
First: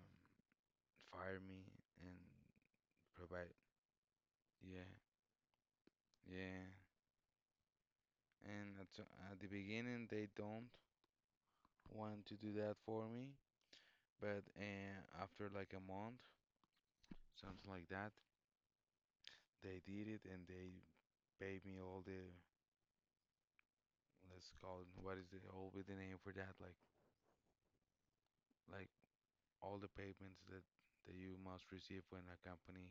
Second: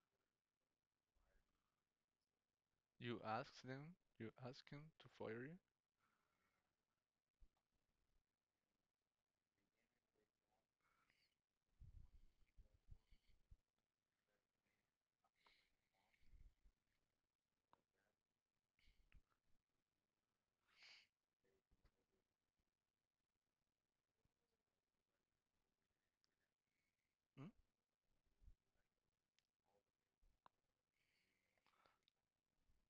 Speaker 2: fire me and
Speaker 1: You
Speaker 2: provide
Speaker 1: asked them, you asked
Speaker 2: yeah,
Speaker 1: him to fire you.
Speaker 2: yeah. And at, at the beginning they don't want to do that for me, but after like a month, something like that, they did it and they paid me all the, let's call it, what is the, what would be the name for that?
Speaker 1: Hmm?
Speaker 2: Like all the payments that you must receive when a company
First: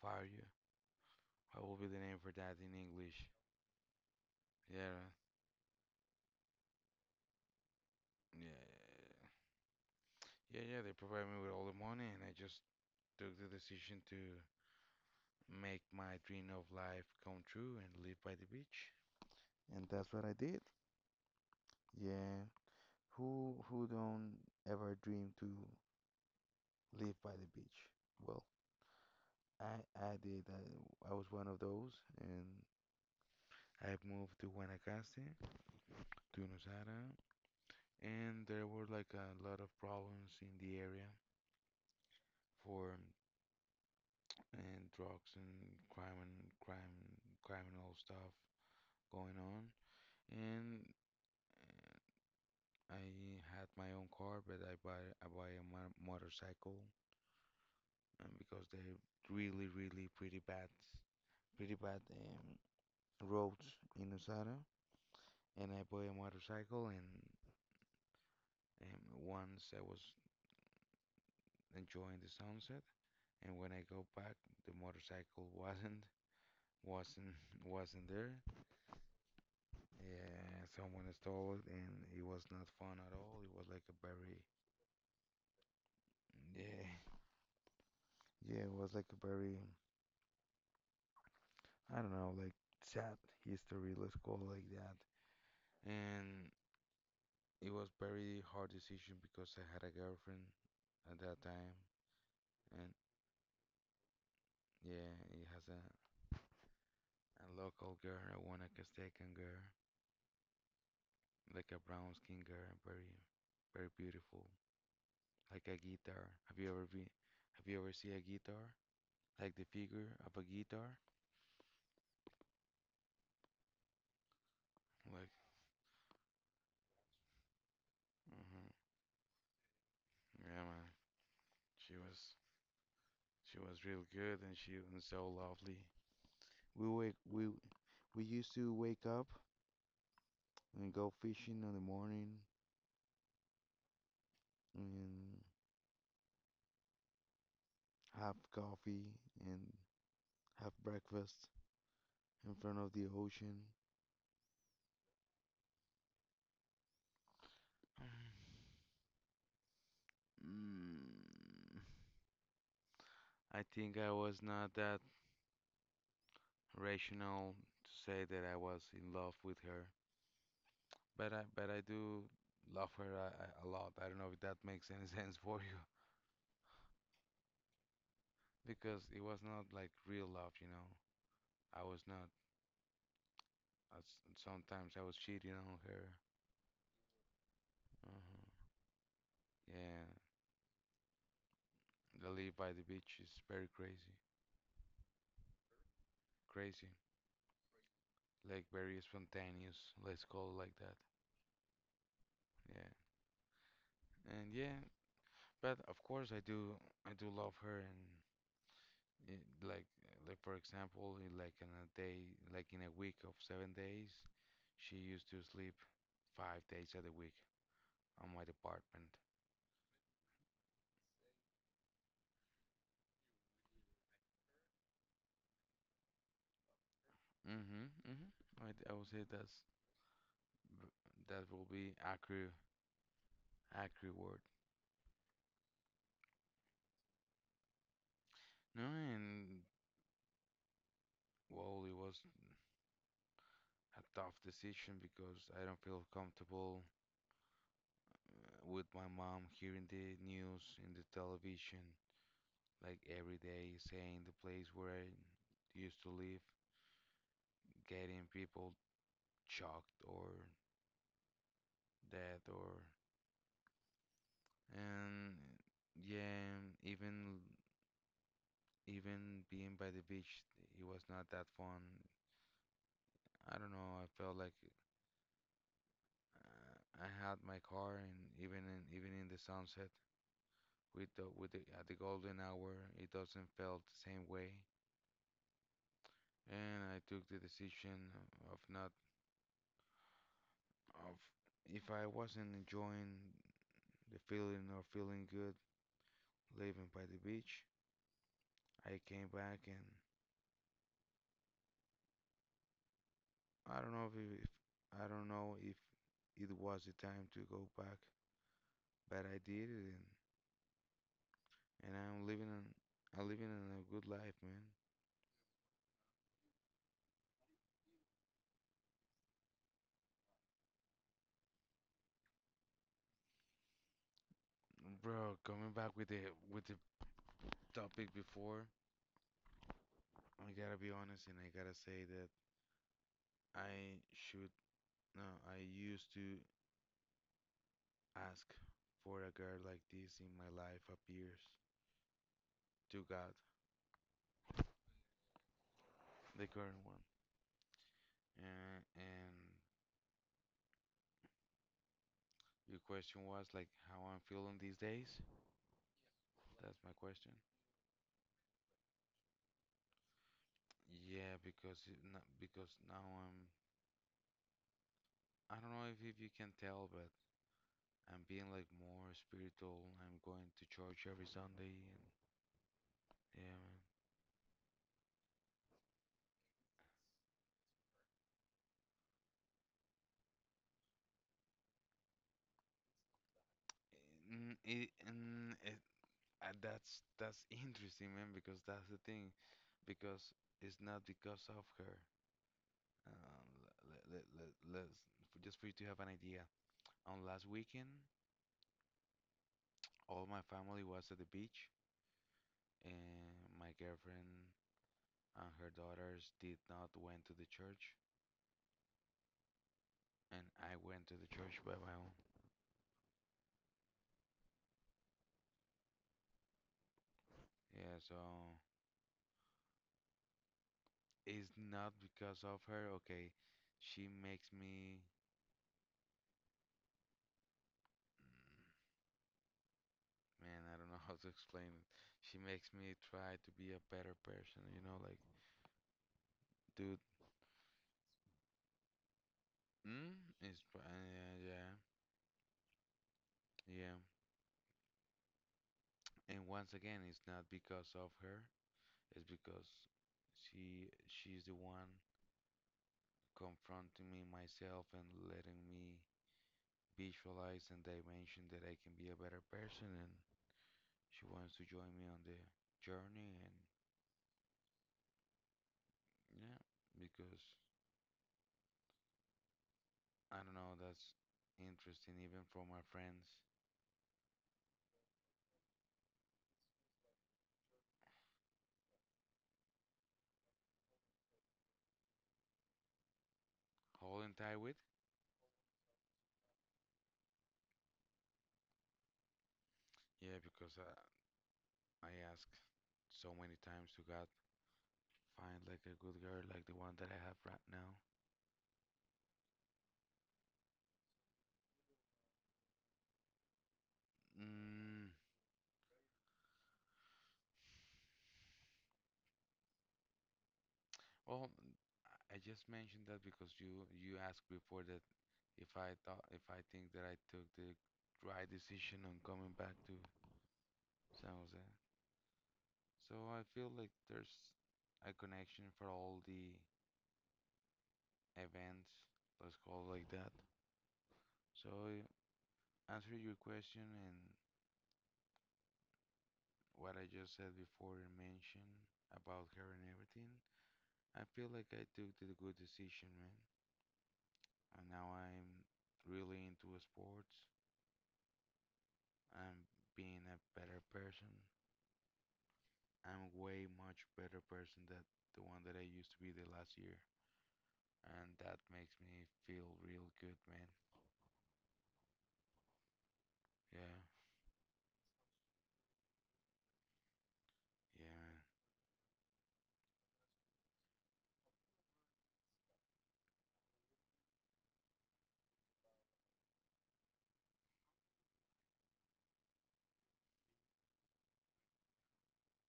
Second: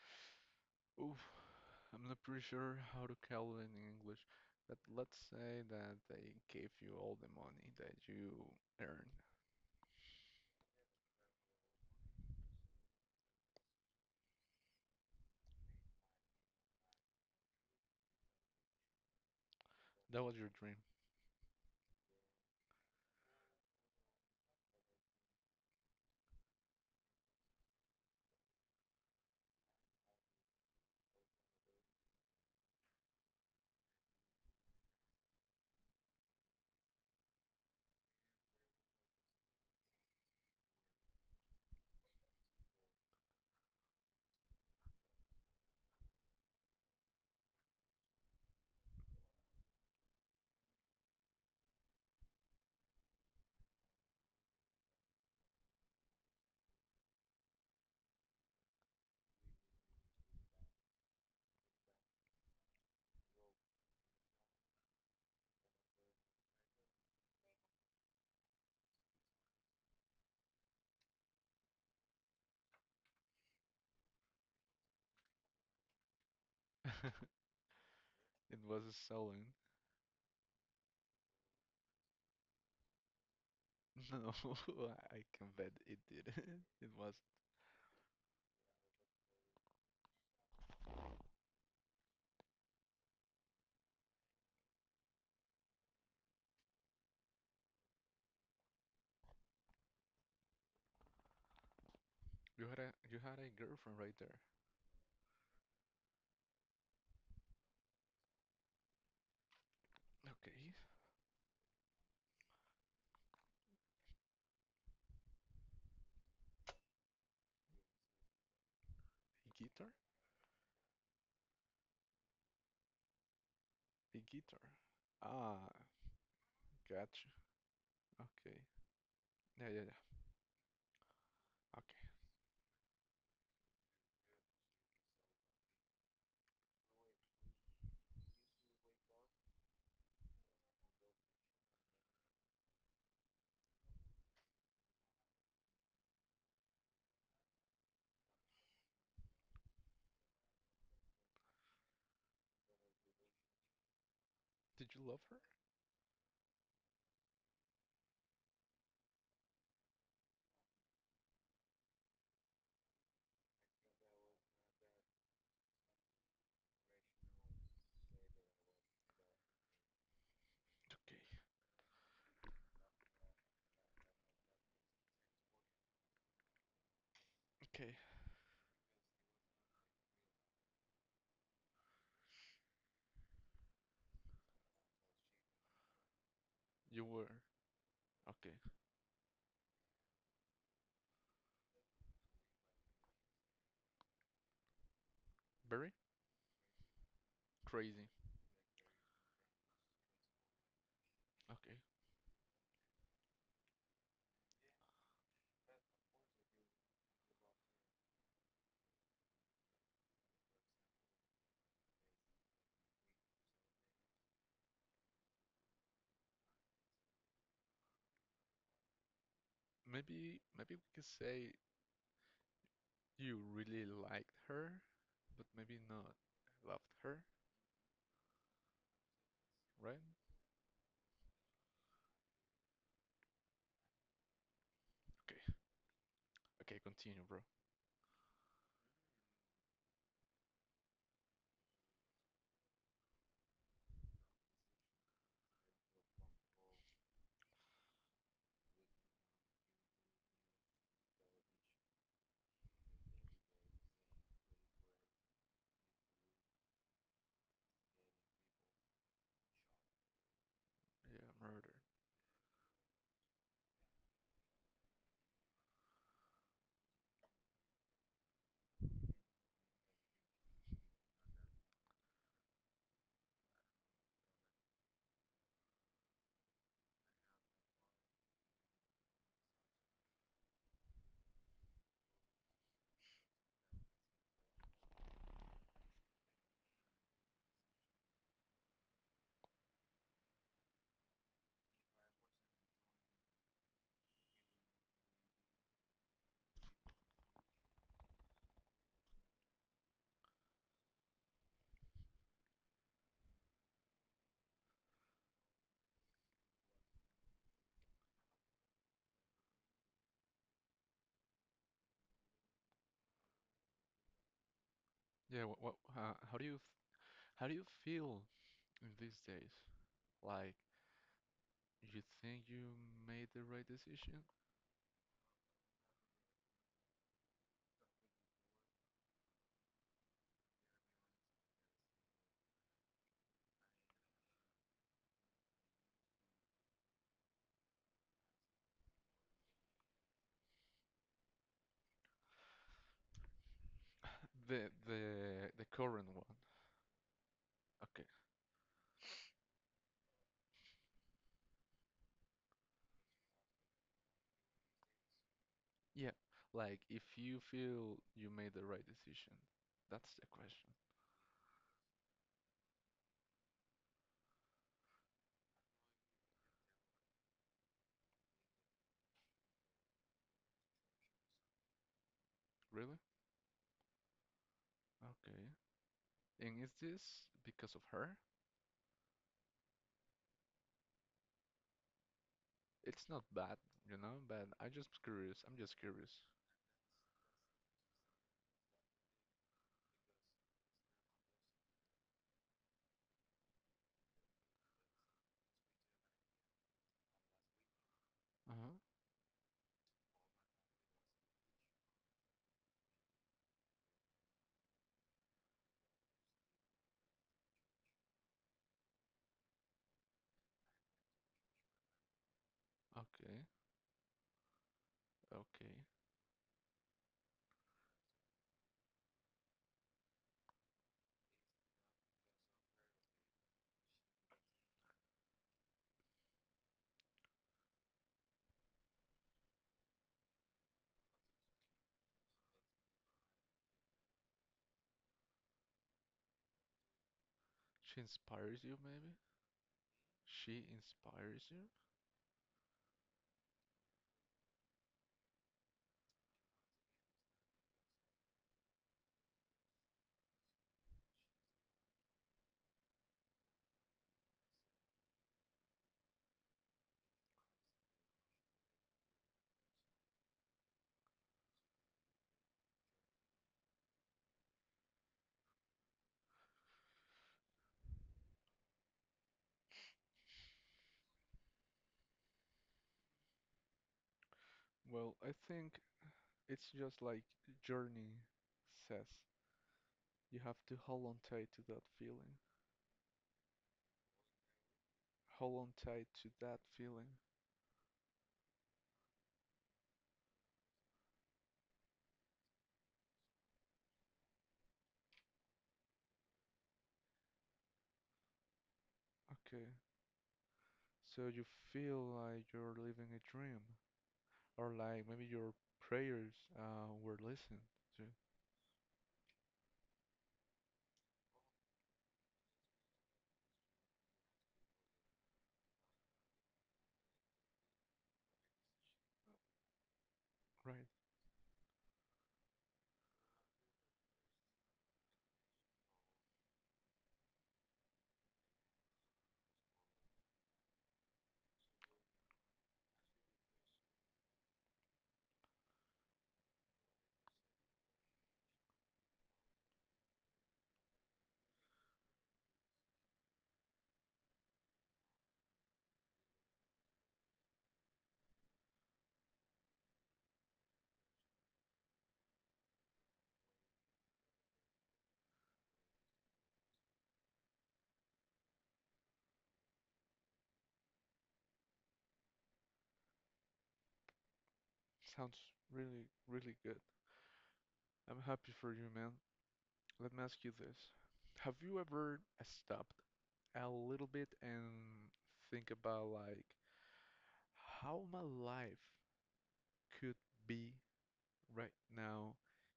Speaker 2: fire you.
Speaker 1: Oof,
Speaker 2: What will be the
Speaker 1: I'm
Speaker 2: name
Speaker 1: not
Speaker 2: for
Speaker 1: pretty
Speaker 2: that in
Speaker 1: sure how to
Speaker 2: English?
Speaker 1: call it in English, but
Speaker 2: Yeah,
Speaker 1: let's say that they gave you all the money that
Speaker 2: yeah,
Speaker 1: you earned.
Speaker 2: yeah, yeah. They provide me with all the money, and I just took the decision to make my dream of life come true and live by the beach. And that's
Speaker 1: That
Speaker 2: what I
Speaker 1: was your
Speaker 2: did.
Speaker 1: dream.
Speaker 2: Yeah. Who don't ever dream to live by the beach? Well, I did. I was one of those, and I moved to Guanacaste, to Nosara, and there were like a lot of problems in the area for and drugs and crime criminal stuff going on. And I had my own car, but I buy a mo motorcycle, because they're really pretty bad pretty bad roads in Nosara. And I bought a motorcycle and once I was enjoying the sunset. And when I go back, the motorcycle wasn't wasn't there.
Speaker 1: It was a selling.
Speaker 2: Yeah, someone stole it, and it was not fun at all. It was like a
Speaker 1: No,
Speaker 2: very
Speaker 1: I can bet it didn't. It
Speaker 2: yeah,
Speaker 1: was.
Speaker 2: yeah, it was like a very, I don't know, like sad history. Let's call it like that. And it was very hard decision because I had a girlfriend at that time,
Speaker 1: You had
Speaker 2: and
Speaker 1: a girlfriend right there.
Speaker 2: yeah, it has a local girl, a Guanacastecan girl,
Speaker 1: Okay.
Speaker 2: like a brown skin girl, very very beautiful. Like a guitar. Have you ever been? Have you ever seen a guitar?
Speaker 1: A
Speaker 2: Like the
Speaker 1: guitar? A
Speaker 2: figure of a guitar?
Speaker 1: guitar.
Speaker 2: Like,
Speaker 1: Ah, gotcha. Okay.
Speaker 2: hmm,
Speaker 1: Yeah, yeah, yeah.
Speaker 2: yeah, man. She
Speaker 1: Okay.
Speaker 2: was she was real good and she was so lovely. We wake we we used to wake up and go fishing in the morning and have coffee and have breakfast in front of the ocean.
Speaker 1: Did you love her?
Speaker 2: Mm, I think I was not that rational to say that I was in love with her.
Speaker 1: Okay.
Speaker 2: But I do love her a, a lot. I don't know if that makes any sense for you
Speaker 1: Okay.
Speaker 2: because it was not like real love, you know. I was not. I s sometimes I was cheating on her.
Speaker 1: You were. Okay.
Speaker 2: uh Yeah, the live by the beach is very crazy,
Speaker 1: Very
Speaker 2: crazy,
Speaker 1: crazy.
Speaker 2: like very spontaneous. Let's call it like that.
Speaker 1: Okay.
Speaker 2: Yeah, and yeah, but of course I do. I do love her, and Eh, Like, like for example, in like in a day, like in a week of 7 days, she used to sleep 5 days of the week on my department.
Speaker 1: Maybe we could say you really liked her, but maybe not loved her,
Speaker 2: Mm-hmm, mm-hmm. I would say that's
Speaker 1: right?
Speaker 2: v- that will be accurate, accurate word.
Speaker 1: Okay. Okay, continue, bro.
Speaker 2: No, and well, it was a tough decision because I don't feel comfortable with my mom hearing the news in the television like every day saying the place where I used to live, getting people shocked or
Speaker 1: Yeah, murder.
Speaker 2: dead or and yeah, even even being by the beach, it was not that fun. I don't know. I felt like uh, I had my car, and even in even in the sunset with the at the golden hour, it doesn't felt the same way. And I took the decision of not of, if I wasn't enjoying the feeling or feeling good living by the beach, I came back and I don't know if I don't know if it was the time to go back, but I did it, and I'm living in a good life, man.
Speaker 1: Yeah, what how do how do you feel in these days? Like you think you made the right decision?
Speaker 2: Bro, coming back with the topic before, I gotta be honest and I gotta say that I should no, I used to ask for a girl like this in my life appears to God,
Speaker 1: The the the current one.
Speaker 2: the current one.
Speaker 1: Okay.
Speaker 2: And your question was like how I'm feeling these days?
Speaker 1: Yeah. Like
Speaker 2: That's my
Speaker 1: if you
Speaker 2: question.
Speaker 1: feel you made the right decision. That's the question.
Speaker 2: Yeah, because it, no- because now I'm, I don't know if you can tell, but I'm being like more spiritual. I'm going to church every Sunday, and
Speaker 1: Really?
Speaker 2: yeah, man.
Speaker 1: Okay. And is this because of her? It's not bad, you know, but
Speaker 2: Mm,
Speaker 1: I
Speaker 2: It,
Speaker 1: just curious. I'm
Speaker 2: mm,
Speaker 1: just
Speaker 2: it,
Speaker 1: curious.
Speaker 2: that's interesting, man, because that's the thing, because it's not because of her. Um, let's just for you to have an idea. On last weekend,
Speaker 1: Uh-huh.
Speaker 2: all my family was at the beach, and my girlfriend and her daughters did not went to the church and I went to the church by my own.
Speaker 1: Okay. Okay.
Speaker 2: Yeah, so it's not because of her. Okay, she makes me, mm, man, I don't know how to explain it. She makes me try to be a better person, you know, like, dude,
Speaker 1: She inspires you maybe?
Speaker 2: mm,
Speaker 1: She
Speaker 2: it's, uh,
Speaker 1: inspires
Speaker 2: yeah,
Speaker 1: you?
Speaker 2: yeah, yeah. And once again, it's not because of her. It's because she's the one confronting me myself and letting me visualize and dimension that I can be a better person and she wants to join me on the journey, and yeah, because I don't know, that's interesting even from my friends.
Speaker 1: Well, I think it's just like Journey says, you have to hold on tight to that feeling.
Speaker 2: Holding tight with?
Speaker 1: Hold on tight to that feeling.
Speaker 2: Yeah, because I ask so many times to God, find like a good girl like the one that I have right now.
Speaker 1: Okay. So you feel like you're living a dream, or like
Speaker 2: Mm,
Speaker 1: maybe your prayers were listened to.
Speaker 2: well, I just mentioned that because you asked before that if I thought if I think that I took the right decision on coming back to
Speaker 1: Right.
Speaker 2: San Jose. So I feel like there's a connection for all the events, let's call it like that. So answer your question and what I just said before and mentioned about her and everything, I feel like I took the good decision, man. And now I'm really into sports. I'm being a better person. I'm way much better person than the one that I used to be the last year. And that makes me feel real good, man. Yeah.
Speaker 1: Sounds really, really good.
Speaker 2: Yeah,
Speaker 1: I'm
Speaker 2: man.
Speaker 1: happy for you, man. Let me ask you this. Have you ever stopped a little bit and think about like how my life could be right now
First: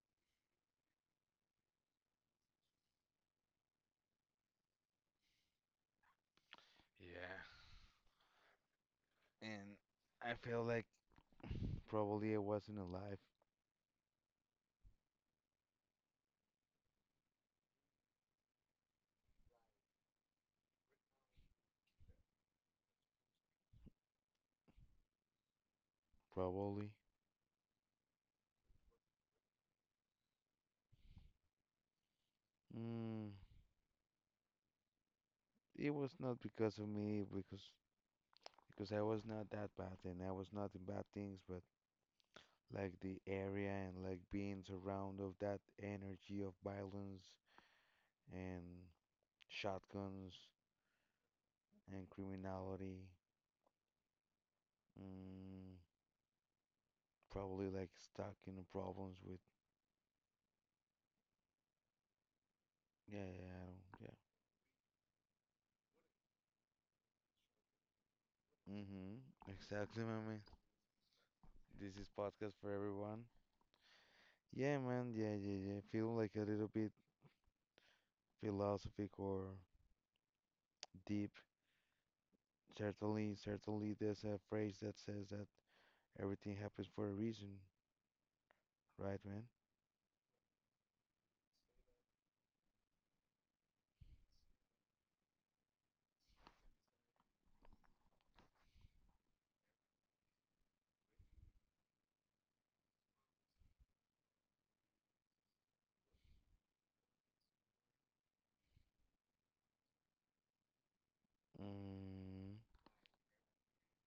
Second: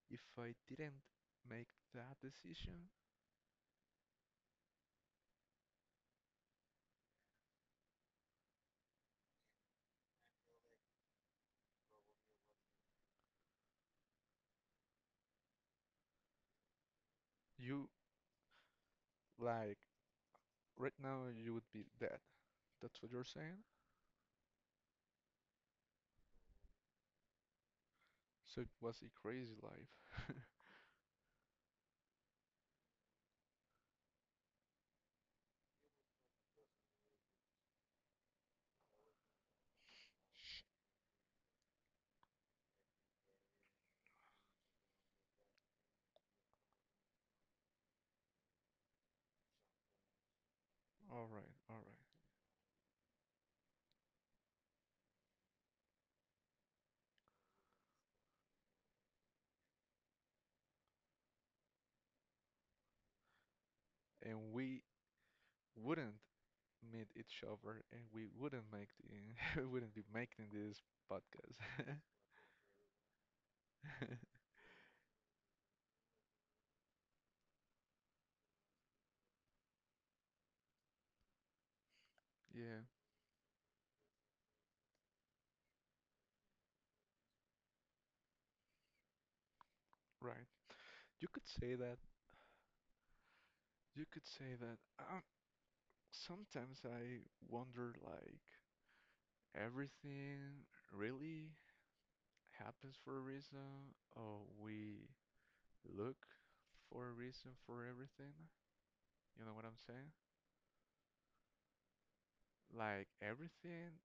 Speaker 1: if I didn't make that decision?
Speaker 2: Yeah. And I feel like probably I wasn't alive.
Speaker 1: You like right now, you would be dead. That's what you're saying?
Speaker 2: Probably.
Speaker 1: So it was a crazy life.
Speaker 2: Mm, it was not because of me, because I was not that bad, and I was not in bad things, but like the area and like being surrounded of that energy of violence and shotguns
Speaker 1: All right, all right.
Speaker 2: and criminality. Mm, probably like stuck in the problems with. Yeah, yeah, I don't,
Speaker 1: And we wouldn't meet each other, and we wouldn't
Speaker 2: yeah.
Speaker 1: make
Speaker 2: Mm-hmm.
Speaker 1: the, we wouldn't
Speaker 2: Exactly,
Speaker 1: be
Speaker 2: my man.
Speaker 1: making this podcast.
Speaker 2: This is podcast for everyone. Yeah, man. Yeah, yeah, yeah. Feel like a little bit philosophic or deep.
Speaker 1: Yeah,
Speaker 2: Certainly, certainly, there's a phrase that says that everything happens for a reason, right, man?
Speaker 1: right. You could say that. You could say that. Sometimes I wonder, like, everything really happens for a reason, or we look for a reason for everything. You know what I'm saying?
Speaker 2: Mm,
Speaker 1: Like everything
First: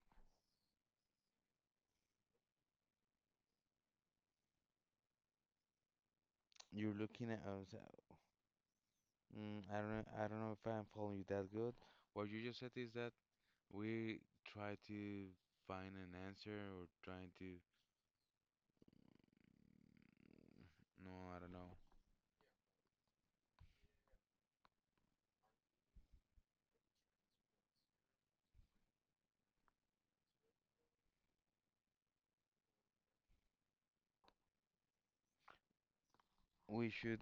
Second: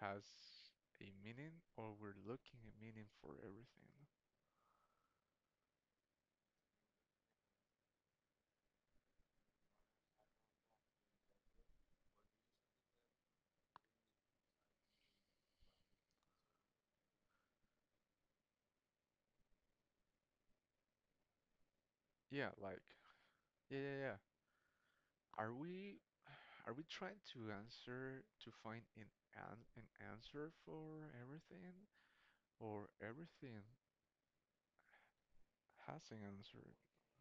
Speaker 1: has a meaning or we're looking at meaning for everything.
Speaker 2: you're looking at. Us. I don't know. I don't know if I'm following you that good. What you just said is that we try to find an answer or trying to, no, I don't know.
Speaker 1: Yeah, like yeah. Are we are we trying to answer to find an answer for everything or everything has an answer?
Speaker 2: We should.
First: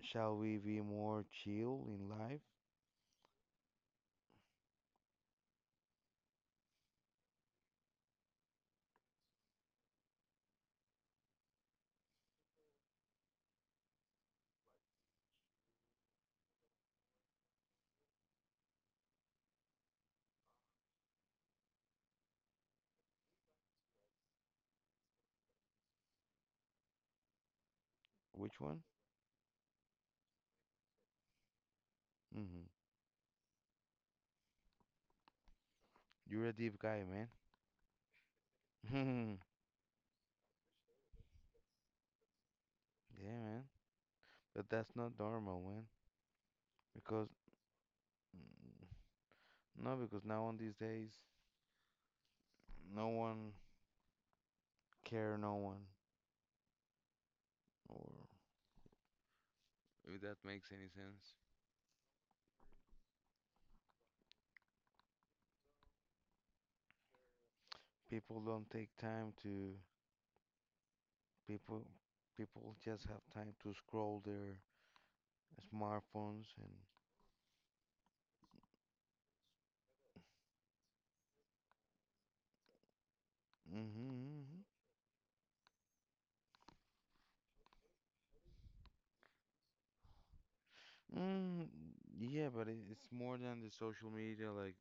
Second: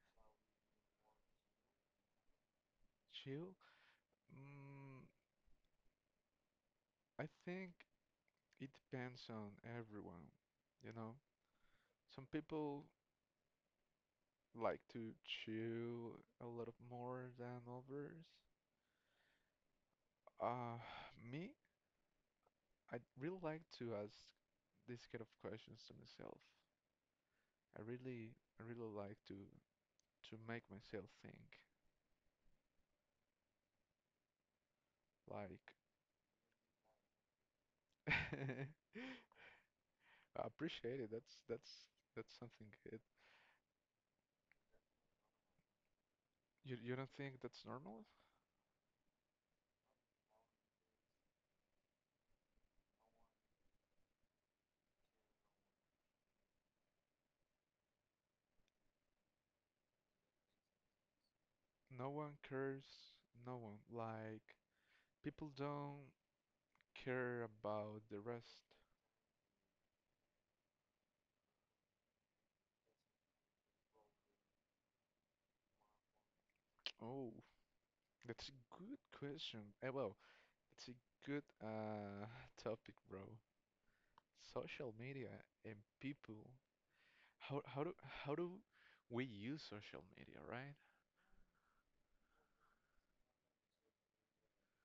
Speaker 2: Shall we be more chill in life?
Speaker 1: Chill. Mm, I think it depends on everyone, you know. Some people like to chill a lot more than others. Uh, Me, I really like to ask this kind of questions to myself. I really,
Speaker 2: Which
Speaker 1: I
Speaker 2: one?
Speaker 1: really like to make myself think.
Speaker 2: Mm-hmm.
Speaker 1: Like,
Speaker 2: You're a deep guy, man.
Speaker 1: I appreciate it. That's something good.
Speaker 2: Yeah, man. But that's not normal, man.
Speaker 1: You don't
Speaker 2: Because
Speaker 1: think that's normal?
Speaker 2: mm, no, because now on these days, no one care, no one, or if that makes any sense.
Speaker 1: No one cares. No one. Like, people don't care about the
Speaker 2: People
Speaker 1: rest.
Speaker 2: don't take time to people. People just have time to scroll their smartphones and.
Speaker 1: Oh, that's a good question. Eh, well, it's a good topic, bro.
Speaker 2: Mm-hmm, mm-hmm.
Speaker 1: Social media and people. how how do how do we use social media, right?
Speaker 2: Mm, yeah, but it's more than the social media. Like,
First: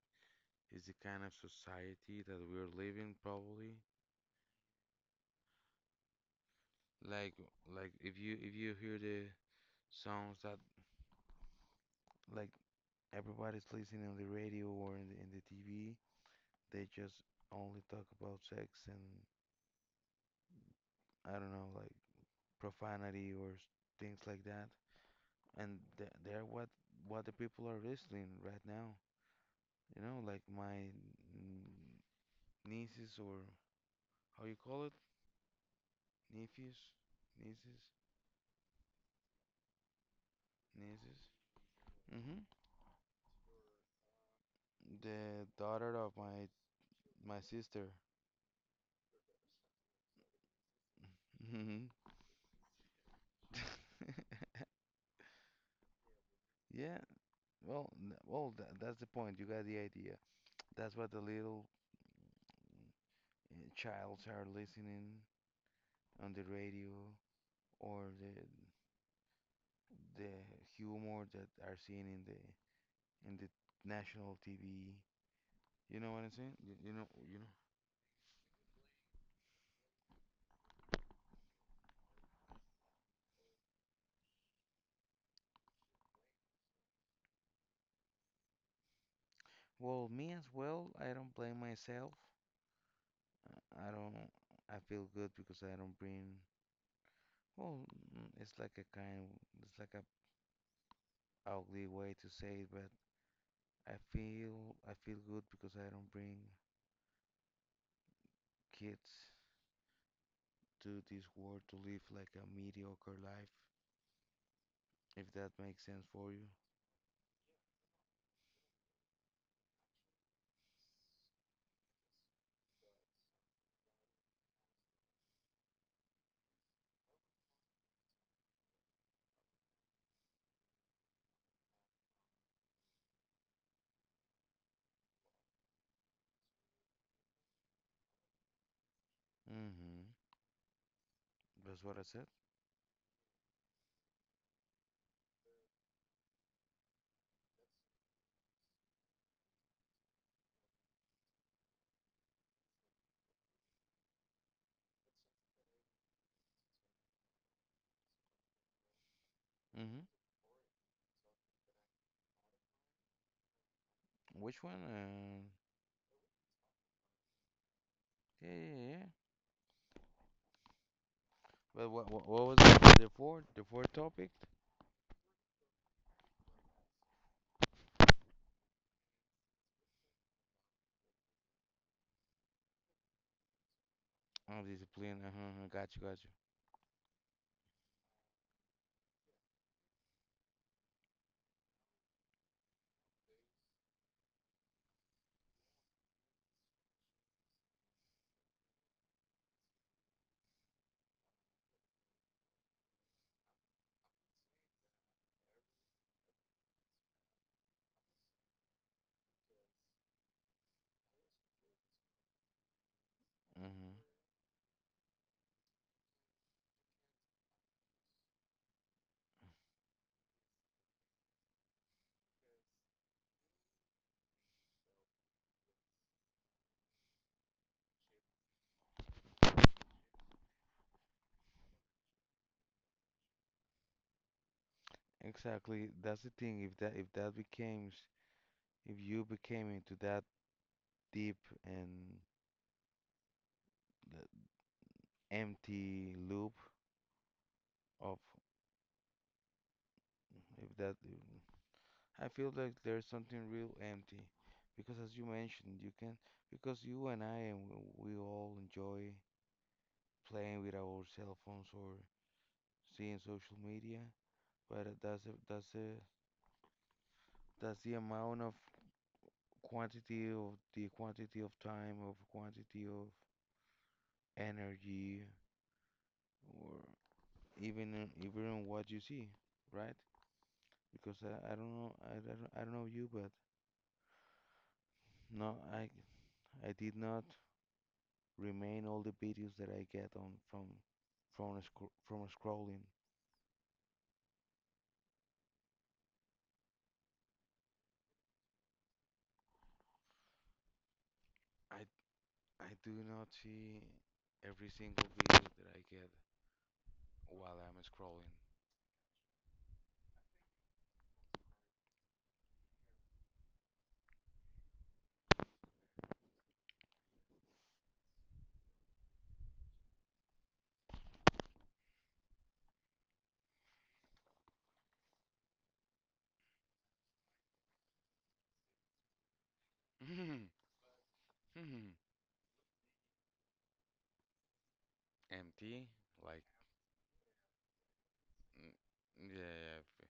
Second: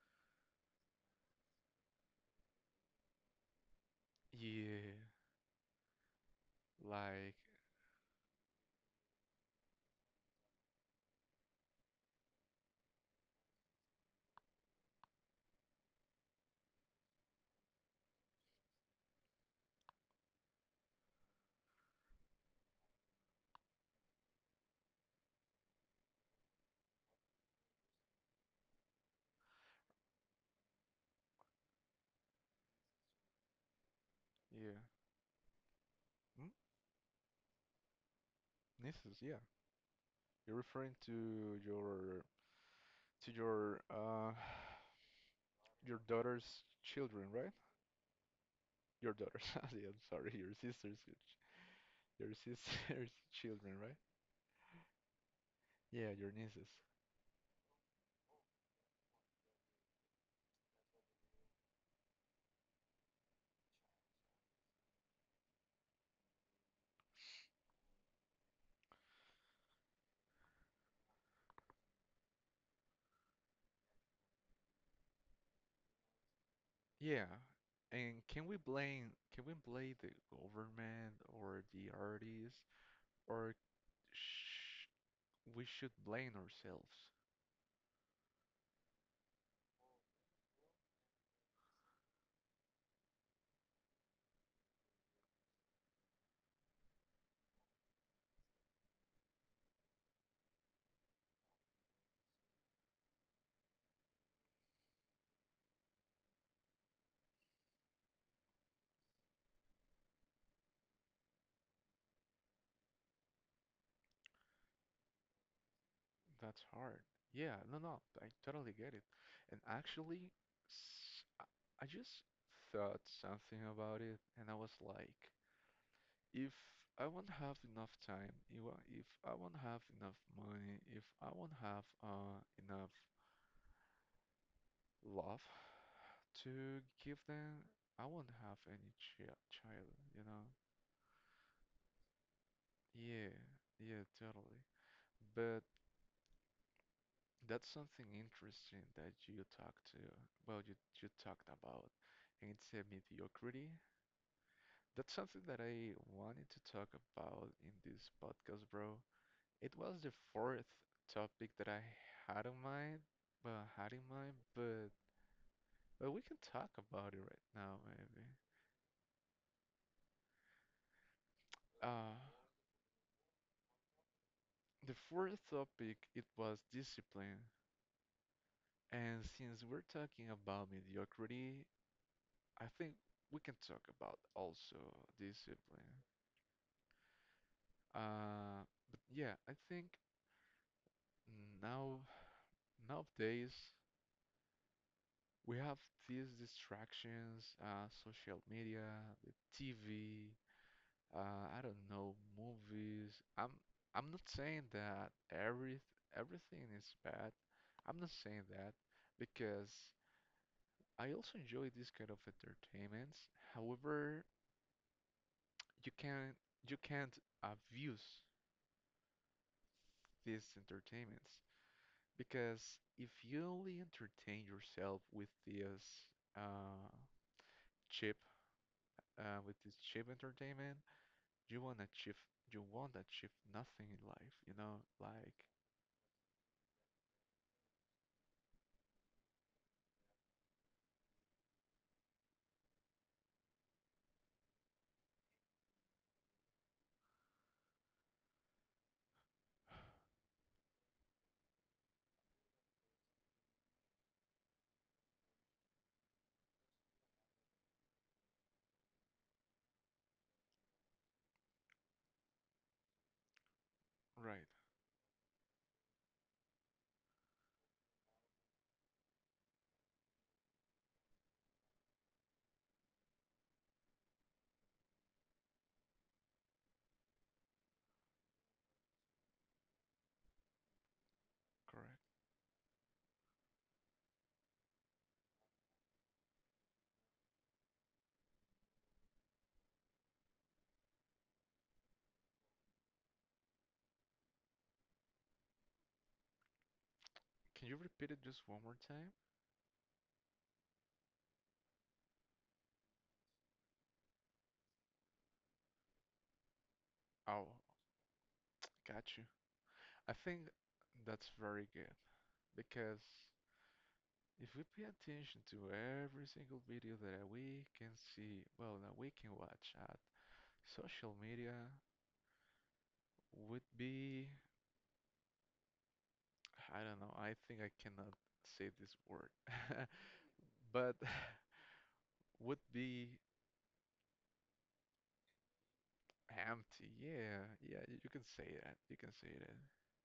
Speaker 2: it's the kind of society that we're living, probably.
Speaker 1: Yeah, like
Speaker 2: Like, like if you hear the songs that like everybody's listening on the radio or in the TV, they just only talk about sex and I don't know, like profanity or things like that. And th they're what the people are listening right now. You know, like my n- nieces or how you
Speaker 1: yeah.
Speaker 2: call it?
Speaker 1: Hmm?
Speaker 2: Nephews, nieces,
Speaker 1: This is yeah. You're referring
Speaker 2: nieces. Hmm.
Speaker 1: to your
Speaker 2: The daughter
Speaker 1: your
Speaker 2: of
Speaker 1: daughter's children,
Speaker 2: my
Speaker 1: right?
Speaker 2: sister.
Speaker 1: Your daughter's, yeah, sorry, your sister's
Speaker 2: Hmm.
Speaker 1: children, right? Yeah, your nieces.
Speaker 2: Yeah, well, that's the point. You got the idea. That's what the little childs are listening on the radio or the humor that are seen in the national TV. You know what I'm saying? You know,
Speaker 1: Yeah.
Speaker 2: you know.
Speaker 1: And can we blame the government or the artists or sh we should blame ourselves?
Speaker 2: Well, me as well. I don't blame myself. I don't. I feel good because I don't bring. Well, it's like a kind. It's like a ugly way to say it, but I feel good because I don't bring kids to this world to live like a mediocre life. If that makes sense for you.
Speaker 1: That's hard. Yeah, no, no, I totally get it. And actually, I just thought something about it, and I was like, if I won't have enough time, if I won't have enough money, if I won't have enough love to give them, I won't have any child,
Speaker 2: Mm-hmm.
Speaker 1: you know?
Speaker 2: That's what I said.
Speaker 1: Yeah, yeah, totally. But that's something interesting that you talked to, well, you talked about, and it's a mediocrity. That's something that I wanted to talk about in this podcast, bro. It was
Speaker 2: Mm-hmm.
Speaker 1: the fourth topic that I had in mind, well, had in mind,
Speaker 2: Which one?
Speaker 1: but we can talk about it right now, maybe.
Speaker 2: Yeah, yeah, yeah. But
Speaker 1: Uh,
Speaker 2: what was it? The fourth topic?
Speaker 1: the fourth topic, it was discipline. And since we're talking about mediocrity, I think we can talk about
Speaker 2: Oh,
Speaker 1: also
Speaker 2: discipline. Uh-huh, uh-huh. Got
Speaker 1: discipline.
Speaker 2: you, got you.
Speaker 1: Uh, but yeah, I think now nowadays we have these distractions, social media, the TV, I don't know, movies. I'm not saying that everything is bad. I'm not saying that because I also enjoy this kind of entertainments.
Speaker 2: Mm-hmm.
Speaker 1: However, you can you can't abuse these entertainments. Because if you only entertain yourself with this uh, cheap, with this cheap entertainment, you won't achieve, you won't achieve nothing in life. You know, like
Speaker 2: Exactly. That's the thing. If that becomes, if you became into that deep and the empty loop of, if that, I feel like there's something real empty, because as you mentioned, you can, because you and I and we all enjoy playing with our cell phones or seeing social media,
Speaker 1: right,
Speaker 2: but that's the amount of quantity of the quantity of time of quantity of energy or even in what you see, right? Because I don't know
Speaker 1: correct.
Speaker 2: I don't know you, but no, I did not remain all the videos that I get on from a scrolling.
Speaker 1: Can you repeat it just one more time?
Speaker 2: I I do not see every single video that I get
Speaker 1: Oh,
Speaker 2: while I'm scrolling.
Speaker 1: got you. I think that's very good because if we pay attention to every single video that we can see, well, that we can watch at social media would be. I don't know. I think I cannot say this word. But would be
Speaker 2: Empty, like,
Speaker 1: empty. Yeah, yeah, you can say
Speaker 2: mm,
Speaker 1: that. You can say
Speaker 2: yeah,
Speaker 1: that.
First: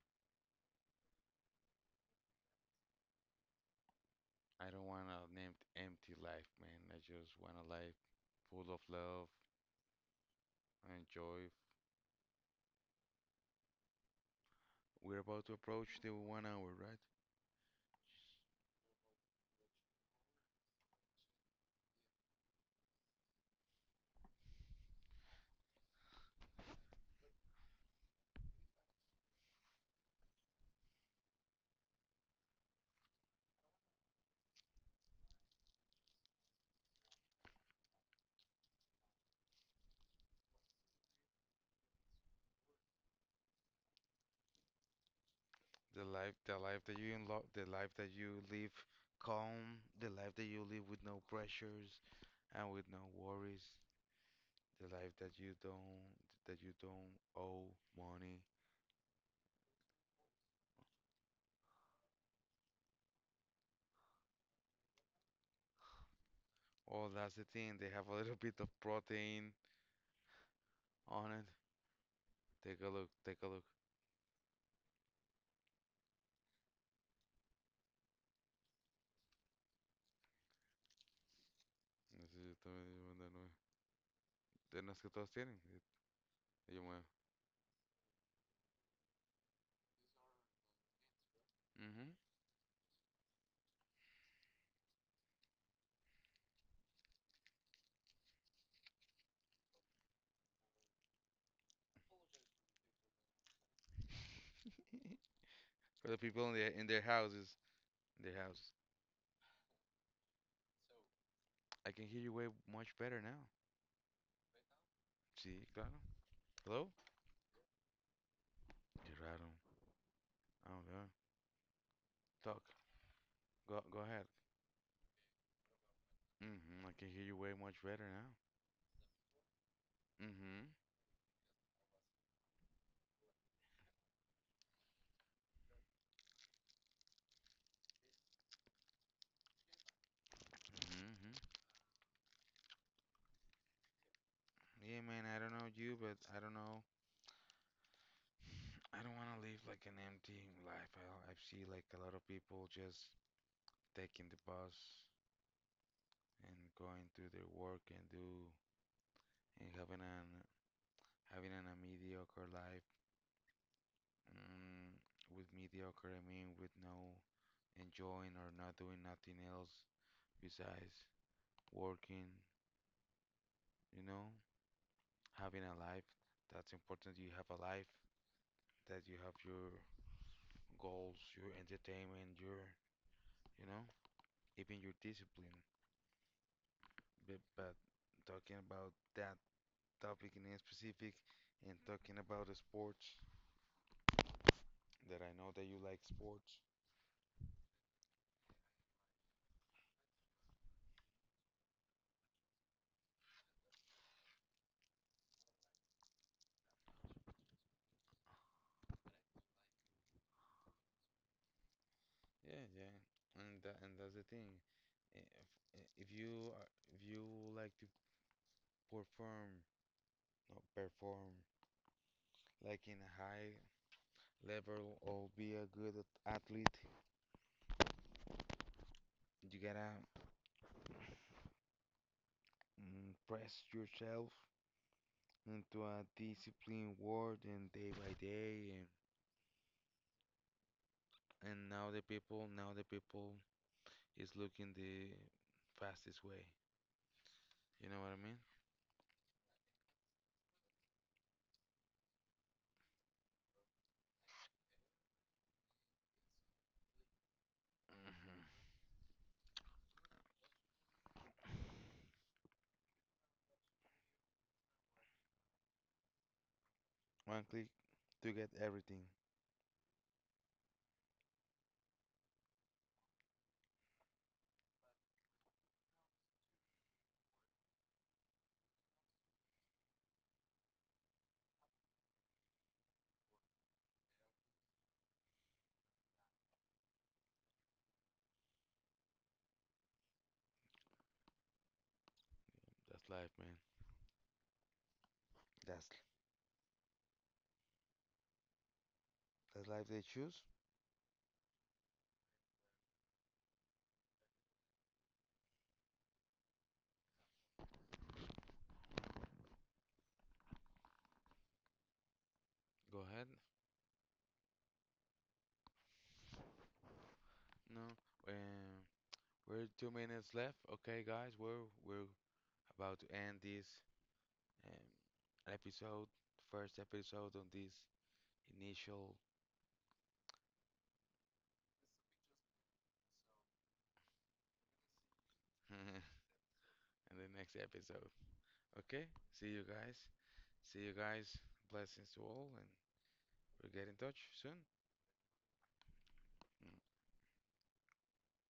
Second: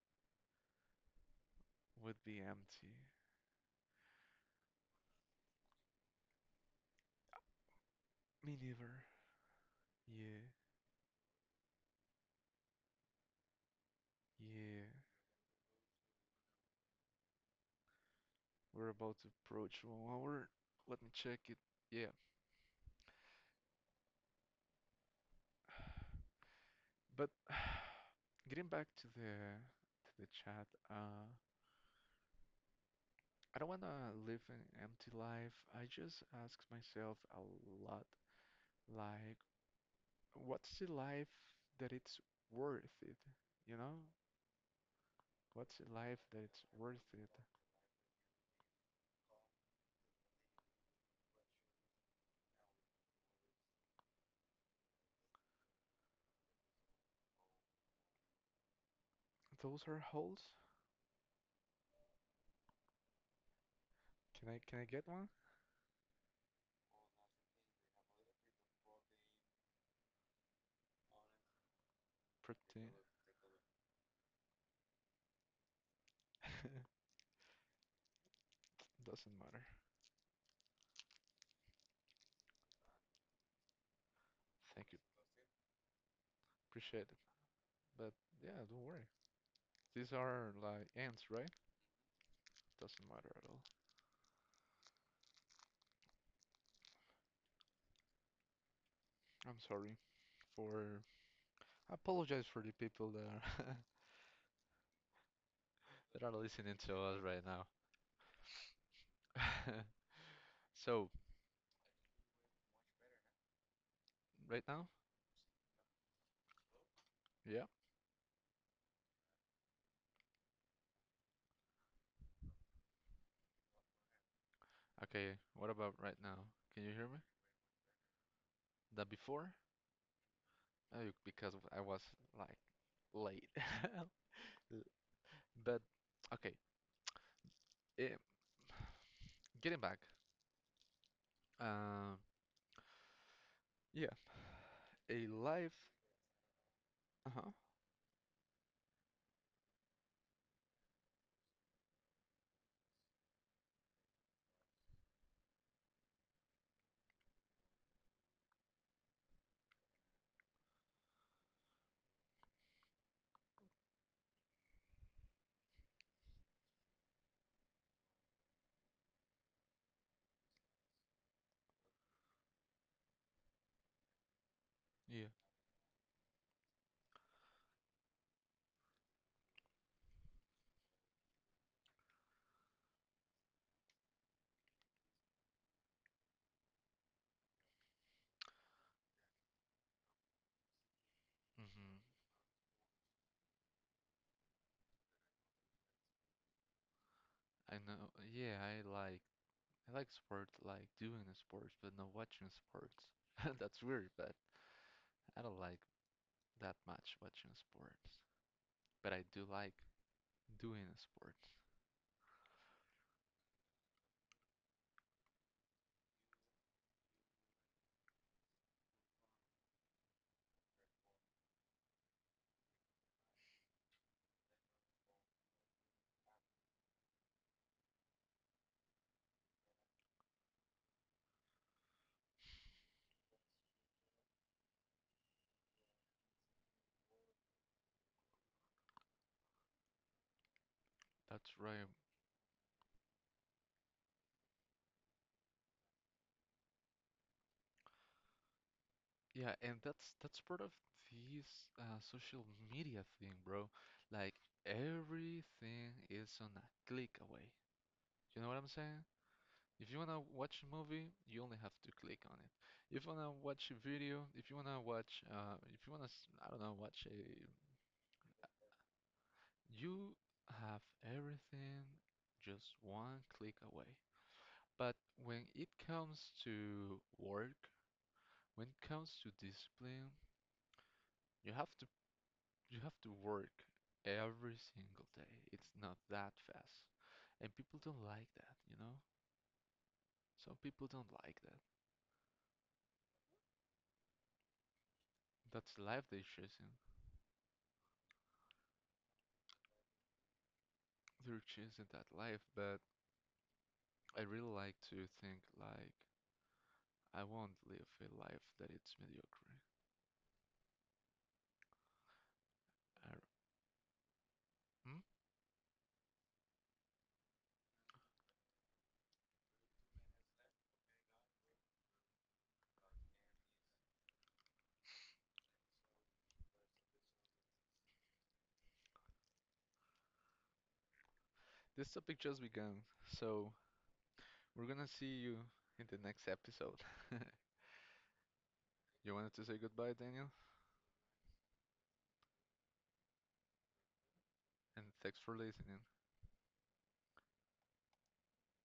Speaker 1: Would be empty.
Speaker 2: I don't want an empty life, man. I just want a life
Speaker 1: Me
Speaker 2: full of
Speaker 1: neither.
Speaker 2: love
Speaker 1: Yeah,
Speaker 2: and joy.
Speaker 1: yeah.
Speaker 2: We're about to approach the 1 hour, right?
Speaker 1: We're about to approach one hour. Let me check it. Yeah. But getting back to the chat, I don't wanna live an empty life. I just ask myself a lot, like, what's the life that it's worth it? You know, what's the life that
Speaker 2: The
Speaker 1: it's
Speaker 2: life that
Speaker 1: worth
Speaker 2: you
Speaker 1: it?
Speaker 2: unlock, the life that you live calm, the life that you live with no pressures and with no worries, the life that you don't owe money.
Speaker 1: Those are holes. Can I get one?
Speaker 2: Oh, that's the thing. They have a little bit of protein on it.
Speaker 1: Pretty
Speaker 2: Take a look.
Speaker 1: doesn't matter.
Speaker 2: Así yo también digo, de nuevo. De
Speaker 1: Thank
Speaker 2: las
Speaker 1: you,
Speaker 2: que todos tienen. Yo muevo.
Speaker 1: appreciate it. But yeah, don't worry. These are like ants, right?
Speaker 2: Mhm.
Speaker 1: Doesn't matter at all. I'm sorry for. I apologize for the people that are
Speaker 2: For the
Speaker 1: that are
Speaker 2: people
Speaker 1: listening
Speaker 2: in
Speaker 1: to
Speaker 2: their
Speaker 1: us right
Speaker 2: houses,
Speaker 1: now.
Speaker 2: in their houses.
Speaker 1: So
Speaker 2: I can hear you way much better now.
Speaker 1: right now,
Speaker 2: Sí, claro. Hello?
Speaker 1: yeah.
Speaker 2: Qué raro. Oh god. Talk. Go ahead.
Speaker 1: Okay, what about right now?
Speaker 2: Mhm.
Speaker 1: Can
Speaker 2: I
Speaker 1: you hear
Speaker 2: can
Speaker 1: me?
Speaker 2: hear you way much better now.
Speaker 1: That before?
Speaker 2: Mhm.
Speaker 1: Oh, because I was like late. But okay, eh, getting back.
Speaker 2: Mhm.
Speaker 1: Um, yeah,
Speaker 2: Yeah, man.
Speaker 1: a
Speaker 2: I don't know
Speaker 1: life.
Speaker 2: you, but I don't know.
Speaker 1: Uh-huh.
Speaker 2: I don't want to live like an empty life. I see like a lot of people just taking the bus and going to their work and do and having an, a mediocre life. Mm, with mediocre, I mean with no enjoying or not doing nothing else besides working. You know,
Speaker 1: Yeah.
Speaker 2: having a life that's important. You have a life that you have your goals, your entertainment, your you know, even your discipline. But talking about that topic in specific, and talking
Speaker 1: hmm
Speaker 2: about the sports, that I know that you like sports.
Speaker 1: I know. Yeah, I like sports, like doing the sports, but not watching sports. That's weird, but I don't like that much watching sports. But I do like doing sports.
Speaker 2: Yeah, yeah, and tha and that's the thing. If, if if you would like to perform no, perform like in a high level or be a athlete, you gotta press yourself into a disciplined world and day by day
Speaker 1: That's
Speaker 2: and
Speaker 1: right.
Speaker 2: now the people is looking the fastest way. You know what I mean?
Speaker 1: Yeah, and that's part of this social media thing, bro. Like everything is on a click away. You know what I'm saying? If you wanna watch a movie, you only have to click on it. If you wanna watch a video, if you wanna watch, if you wanna, s- I don't know, watch a,
Speaker 2: One click to get everything.
Speaker 1: you have everything just one click away. But when it comes to work, when it comes to discipline, you have to you have to work every single day. It's not that fast. And people don't like that, you know? Some people don't like that.
Speaker 2: That's life, man.
Speaker 1: That's the
Speaker 2: That's
Speaker 1: life they're choosing.
Speaker 2: that's life they choose.
Speaker 1: They're choosing that life, but I really like to think like I won't live a life that it's mediocre.
Speaker 2: Go
Speaker 1: I,
Speaker 2: ahead.
Speaker 1: hmm?
Speaker 2: No. Um, we're 2 minutes left. Okay, guys, we're about to end this um, episode, first episode on this initial,
Speaker 1: This topic just began, so we're gonna see you in
Speaker 2: and
Speaker 1: the next episode.
Speaker 2: the next episode. Okay,
Speaker 1: You wanted to
Speaker 2: see
Speaker 1: say
Speaker 2: you
Speaker 1: goodbye,
Speaker 2: guys.
Speaker 1: Daniel?
Speaker 2: See you guys. Blessings to all, and we'll get in touch soon.
Speaker 1: And thanks for listening.
Speaker 2: Mm.